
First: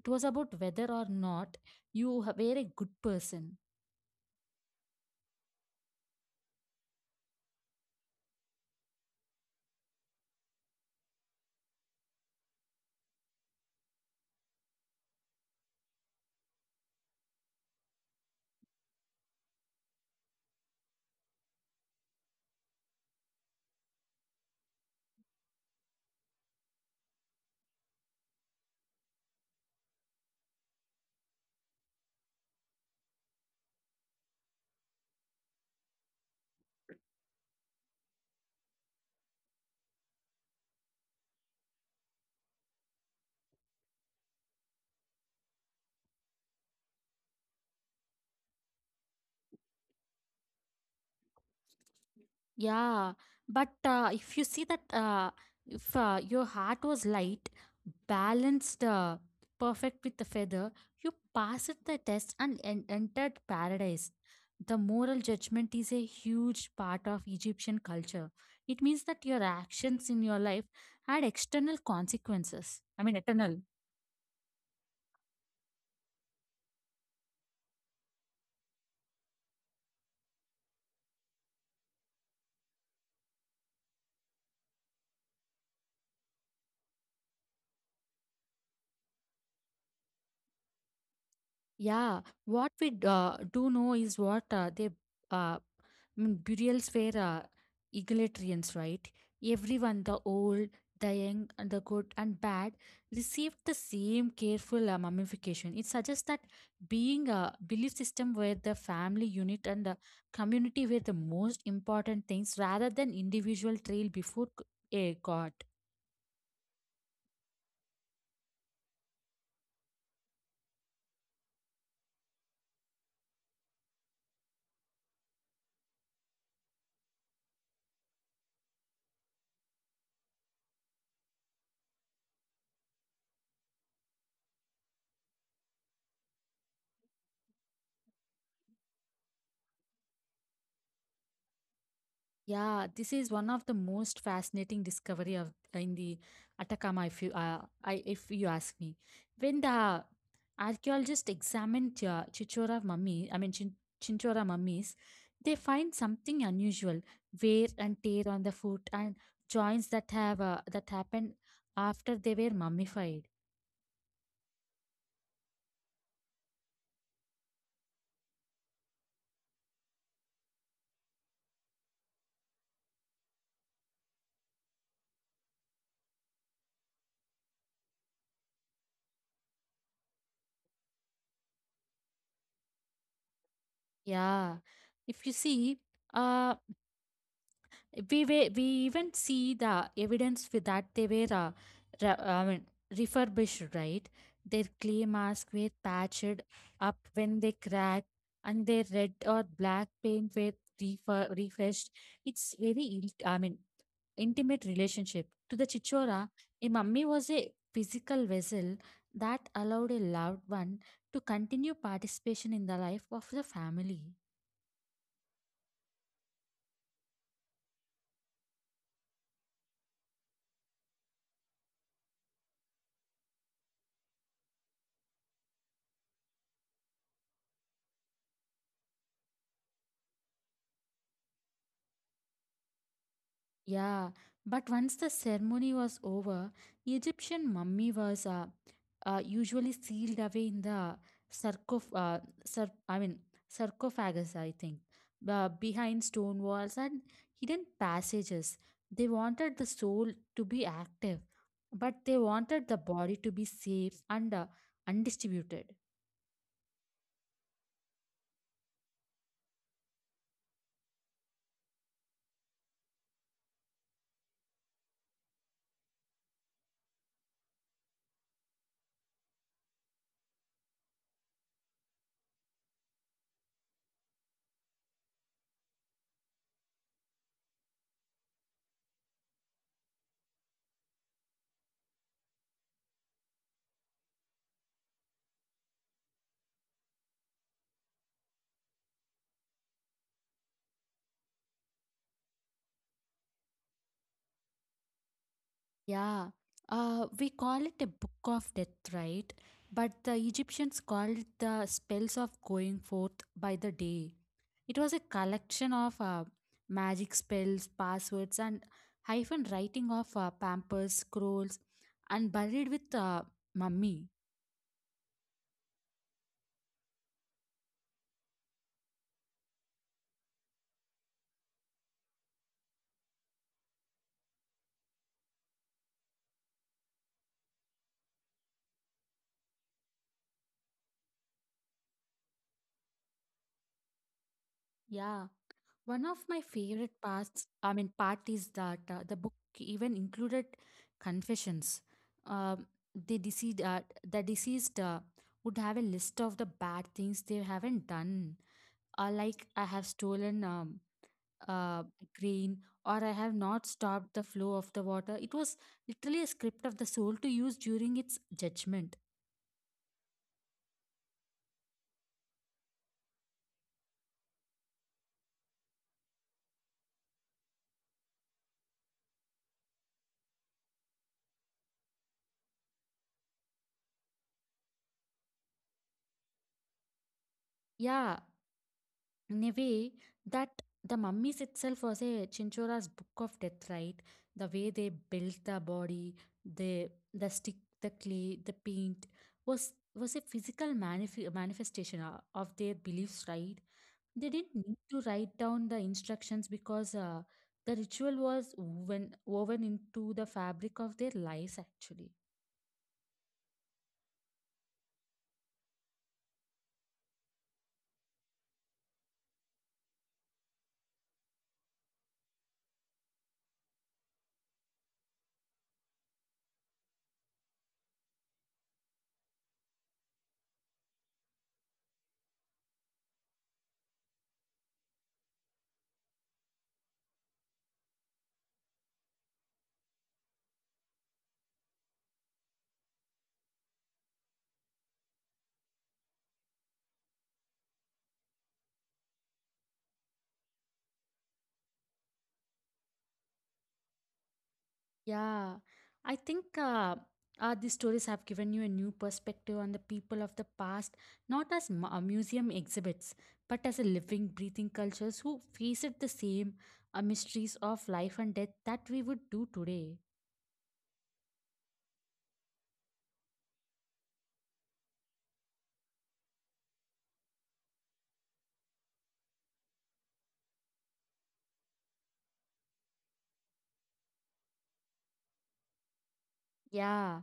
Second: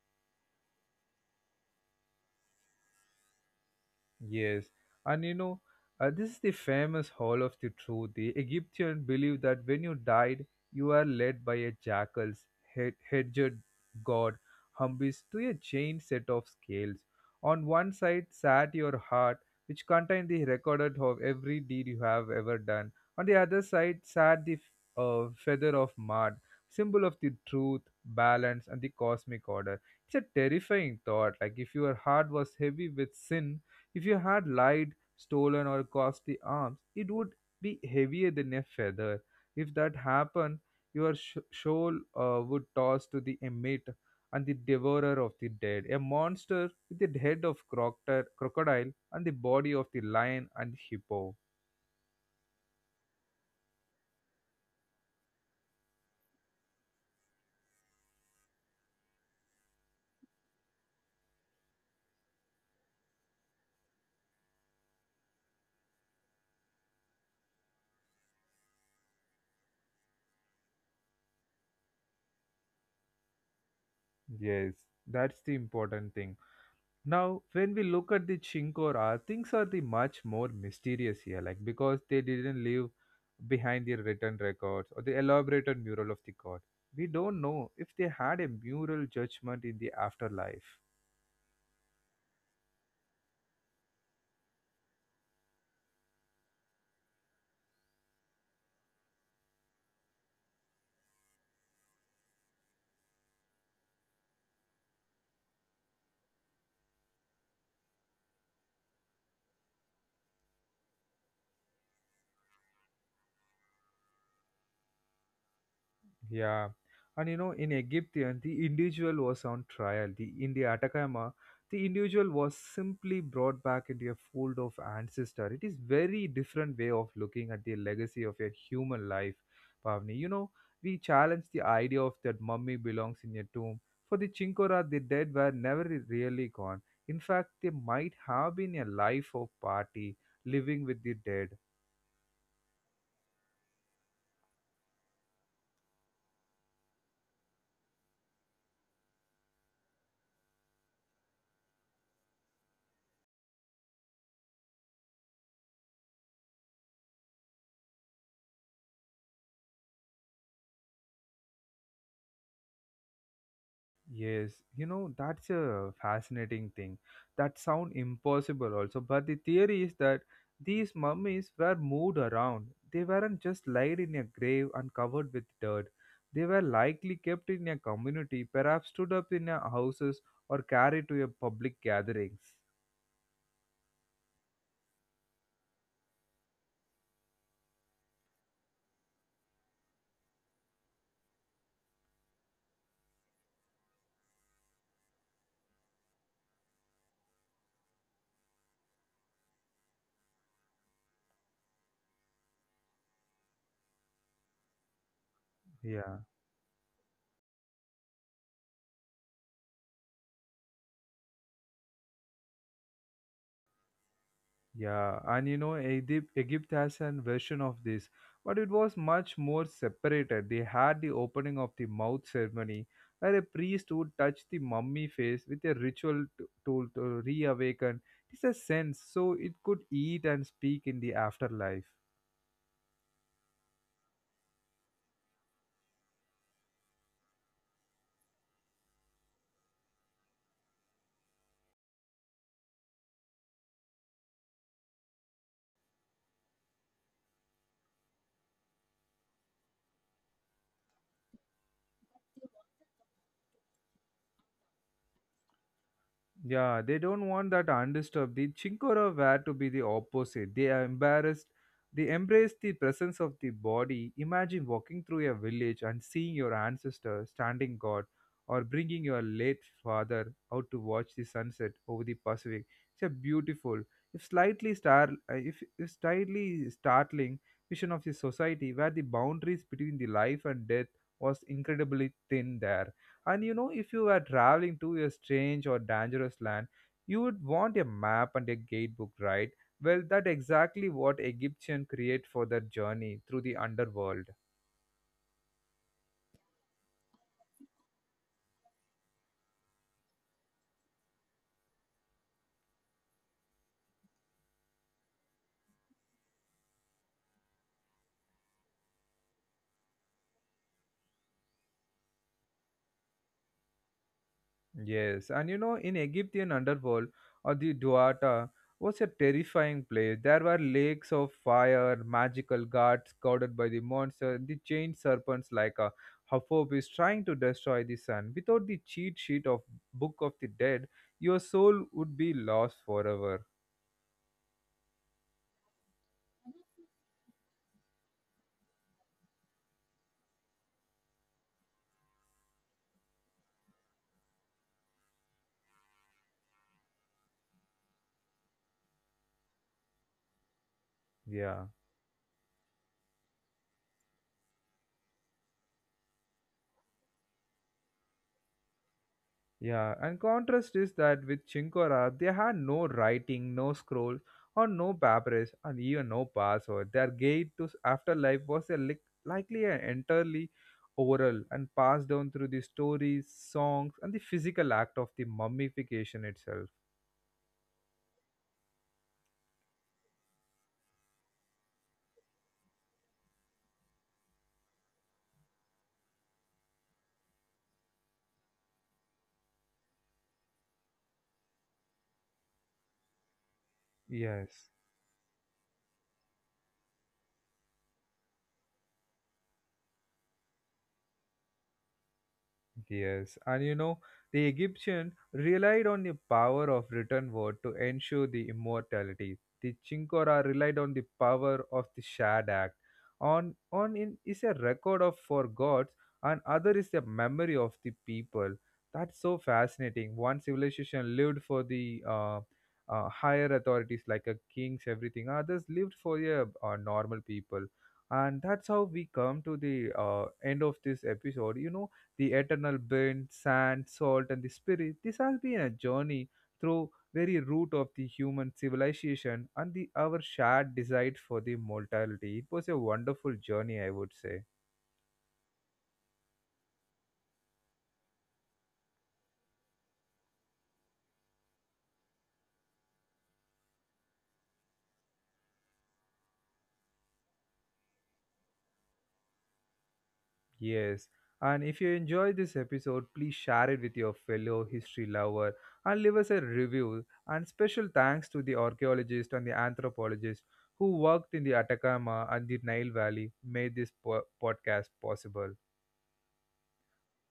Speaker 2: it was about whether or not you ha- were a good person.
Speaker 1: Yes, and you know, uh, this is the famous Hall of the Truth. The Egyptian believed that when you died, you are led by a jackal's head- hedged god Humbis to a chain set of scales. On one side sat your heart, which contained the record of every deed you have ever done. On the other side sat the f- uh, feather of mud, symbol of the truth, balance, and the cosmic order. It's a terrifying thought. Like if your heart was heavy with sin, if you had lied, stolen, or costly arms, it would be heavier than a feather. If that happened, your sh- shoal uh, would toss to the emit and the devourer of the dead, a monster with the head of crocodile crocodile and the body of the lion and hippo.
Speaker 2: Yeah, but uh, if you see that, uh, if uh, your heart was light, balanced, uh, perfect with the feather, you passed the test and en- entered paradise. The moral judgment is a huge part of Egyptian culture. It means that your actions in your life had external consequences. I mean, eternal.
Speaker 1: Yes, that's the important thing. Now, when we look at the Chinkora, things are the much more mysterious here, like because they didn't leave behind their written records or the elaborated mural of the god. We don't know if they had a mural judgment in the afterlife.
Speaker 2: Yeah, what we d- uh, do know is what uh, they uh, mm, burials were uh, egalitarians, right? Everyone, the old, the young, and the good and bad, received the same careful uh, mummification. It suggests that being a belief system where the family unit and the community were the most important things rather than individual trail before c- a god.
Speaker 1: Yeah, and you know, in Egyptian, the individual was on trial. The in the Atacama, the individual was simply brought back into a fold of ancestor. It is very different way of looking at the legacy of a human life, Pavni. You know, we challenge the idea of that mummy belongs in a tomb. For the Chinkora, the dead were never really gone. In fact, they might have been a life of party, living with the dead.
Speaker 2: Yeah, this is one of the most fascinating discovery of uh, in the Atacama. If you, uh, I, if you ask me, when the archaeologists examined uh, Chichora mummy, I mean Chin- Chinchora mummies, they find something unusual: wear and tear on the foot and joints that have uh, that happened after they were mummified.
Speaker 1: Yes, you know, that's a fascinating thing. That sound impossible also, but the theory is that these mummies were moved around. They weren't just laid in a grave and covered with dirt. They were likely kept in a community, perhaps stood up in a houses or carried to a public gatherings.
Speaker 2: Yeah, if you see, uh, we were, we even see the evidence with that they were uh, re- I mean, refurbished, right. Their clay masks were patched up when they cracked and their red or black paint were refer- refreshed. It's very il- i mean intimate relationship to the
Speaker 1: Yeah.
Speaker 2: chichora. A mummy was a physical vessel that allowed a loved one to continue participation in the life of the family.
Speaker 1: Yeah, and you know, Egypt, Egypt has an version of this, but it was much more separated. They had the opening of the mouth ceremony, where a priest would touch the mummy face with a ritual t- tool to reawaken. It's a sense, so it could eat and speak in the afterlife.
Speaker 2: Yeah, but once the ceremony was over, Egyptian mummy was uh, uh, usually sealed away in the sarcoph- uh, sar- I mean sarcophagus, I think, uh, behind stone walls and hidden passages. They wanted the soul to be active, but they wanted the body to be safe and uh, undistributed.
Speaker 1: Yeah, they don't want that undisturbed. The Chinkora were to be the opposite. They are embarrassed. They embrace the presence of the body. Imagine walking through a village and seeing your ancestor standing guard or bringing your late father out to watch the sunset over the Pacific. It's a beautiful, if slightly star, uh, if, if slightly startling vision of the society where the boundaries between the life and death was incredibly thin there. And you know, if you were traveling to a strange or dangerous land, you would want a map and a guidebook, right? Well, that exactly what Egyptian create for their journey through the underworld.
Speaker 2: Yeah, uh, we call it a book of death, right? But the Egyptians called it the spells of going forth by the day. It was a collection of uh, magic spells, passwords, and hyphen writing of uh, pampers, scrolls, and buried with uh, mummy.
Speaker 1: Yes, and you know, in Egyptian underworld or the Duata was a terrifying place. There were lakes of fire, magical gods guarded by the monster, the chained serpents like a Hathorn trying to destroy the sun. Without the cheat sheet of Book of the Dead, your soul would be lost forever.
Speaker 2: Yeah. One of my favorite parts, I mean, part is that uh, the book even included confessions. Um, the deceased, uh, the deceased uh, would have a list of the bad things they haven't done, uh, like I have stolen um,
Speaker 1: Yeah.
Speaker 2: uh, grain or I have not stopped the flow of the water. It was literally a script of the soul to use during its judgment.
Speaker 1: Yeah, and contrast is that with Chinkora, they had no writing, no scrolls, or no papyrus, and even no password. Their gate to s- afterlife was a lic- likely an entirely oral and passed down through the stories, songs, and the physical act of the mummification itself.
Speaker 2: Yeah, in a way that the mummies itself was a Chinchora's book of death, right? The way they built the body, the the stick, the clay, the paint was was a physical manif- manifestation uh, of their beliefs, right? They didn't
Speaker 1: Yes.
Speaker 2: need to write down the instructions because uh, the ritual was woven woven into the fabric of their lives, actually.
Speaker 1: Yes, and you know, the Egyptian relied on the power of written word to ensure the immortality. The Chinkora relied on the power of the Shad Act. On on in is a record of for gods, and other is the memory of the people. That's so fascinating. One civilization lived for the uh, uh, higher authorities like a kings, everything. Others lived for the uh, normal people. And that's how we come to the uh, end of this episode. You know, the eternal burn, sand, salt, and the spirit. This has been a journey through very root of the human civilization and the our shared desire for the mortality. It was a wonderful journey, I would say.
Speaker 2: Yeah, I think uh, uh, these stories have given you a new perspective on the people of the past, not as mu- uh, museum exhibits, but as a living, breathing cultures who faced the same uh, mysteries of life and death that we would do today.
Speaker 1: Yes. And if you enjoyed this episode, please share it with your fellow history lover and leave us a review. And special thanks to the archaeologist and the anthropologist who worked in the Atacama and the Nile Valley made this po- podcast possible.
Speaker 2: Yeah,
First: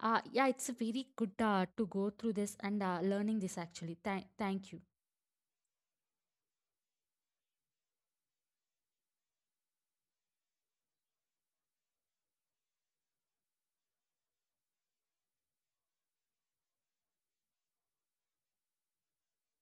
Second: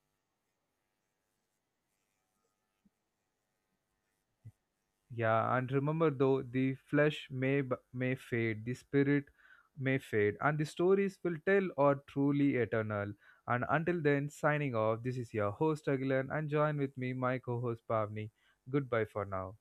Speaker 2: uh, yeah, it's a very good uh, to go through this and uh, learning this, actually. Thank, thank you.
Speaker 1: Yeah, and remember though, the flesh may b- may fade, the spirit may fade, and the stories will tell are truly eternal. And until then, signing off. This is your host Agilan, and join with me, my co-host Pavni. Goodbye for now.